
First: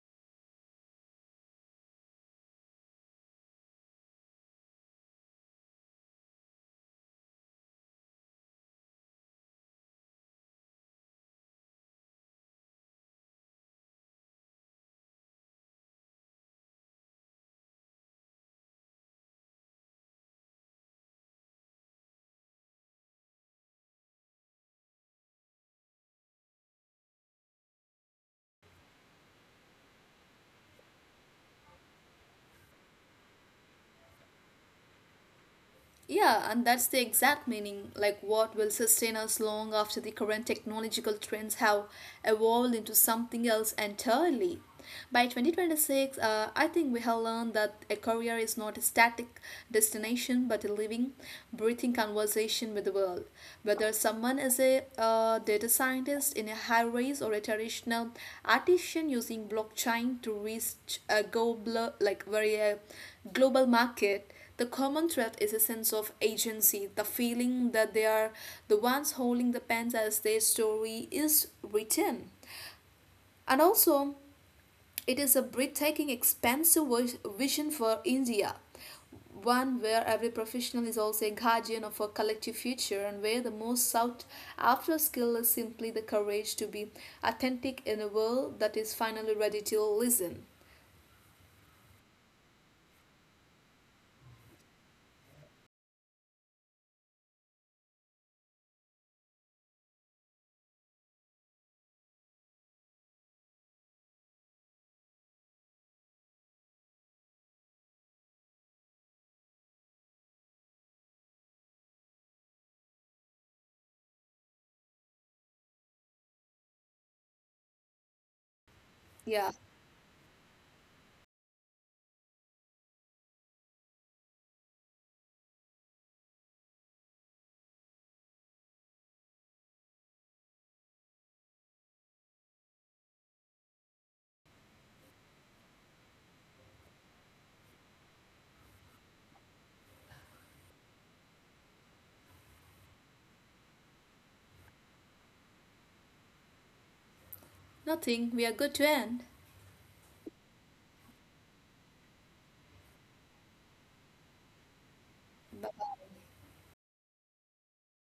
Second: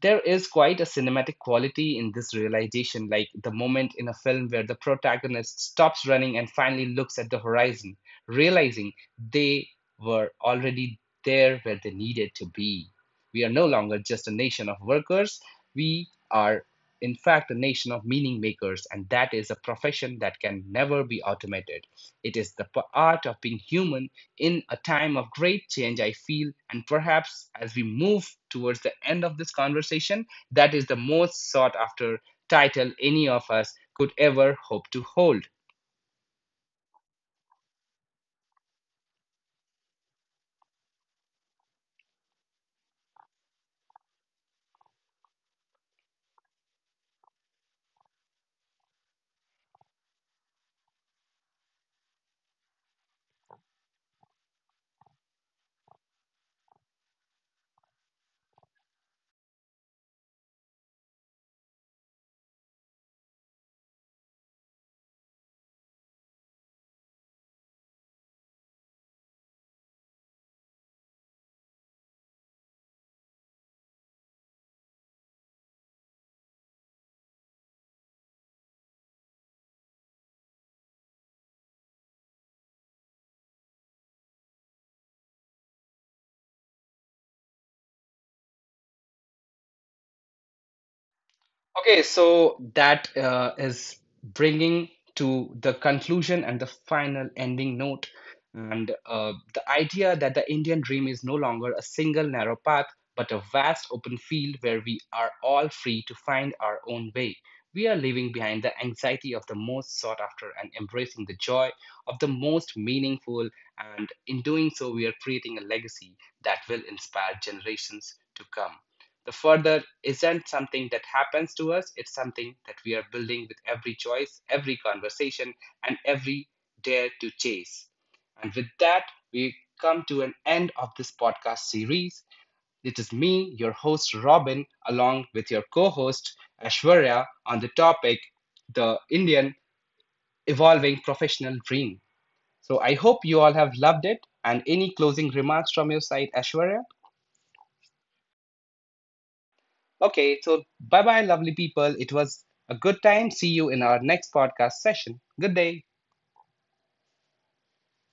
S1: There is quite a cinematic quality in this realization, like the moment in a film where the protagonist stops running and finally looks at the horizon, realizing they were already there where they needed to be. We are no longer just a nation of workers, we are, in fact, a nation of meaning makers, and that is a profession that can never be automated. It is the art of being human in a time of great change, I feel, and perhaps as we move towards the end of this conversation, that is the most sought after title any of us could ever hope to hold.
S2: Yeah, and that's the exact meaning, like what will sustain us long after the current technological trends have evolved into something else entirely. By 2026, I think we have learned that a career is not a static destination but a living, breathing conversation with the world. Whether someone is a data scientist in a high race or a traditional artisan using blockchain to reach a global, like very global market, the common thread is a sense of agency, the feeling that they are the ones holding the pens as their story is written. And also, it is a breathtaking, expansive vision for India, one where every professional is also a guardian of a collective future and where the most sought after skill is simply the courage to be authentic in a world that is finally ready to listen.
S1: Okay, so that is bringing to the conclusion and the final ending note. And the idea that the Indian dream is no longer a single narrow path, but a vast open field where we are all free to find our own way. We are leaving behind the anxiety of the most sought after and embracing the joy of the most meaningful. And in doing so, we are creating a legacy that will inspire generations to come. The
S2: Yeah,
S1: further isn't something that happens to us, it's something that we are building with every choice, every conversation, and every dare to chase. And with that, we come to an end of this podcast series. It is me, your host Robin, along with your co host Ashwarya on the topic The Indian Evolving Professional Dream. So I hope you all have loved it. And any closing remarks from your side, Ashwarya?
S2: nothing, we are good to end.
S1: Okay, so bye bye, lovely people. It was a good time. See you in our next podcast session. Good day.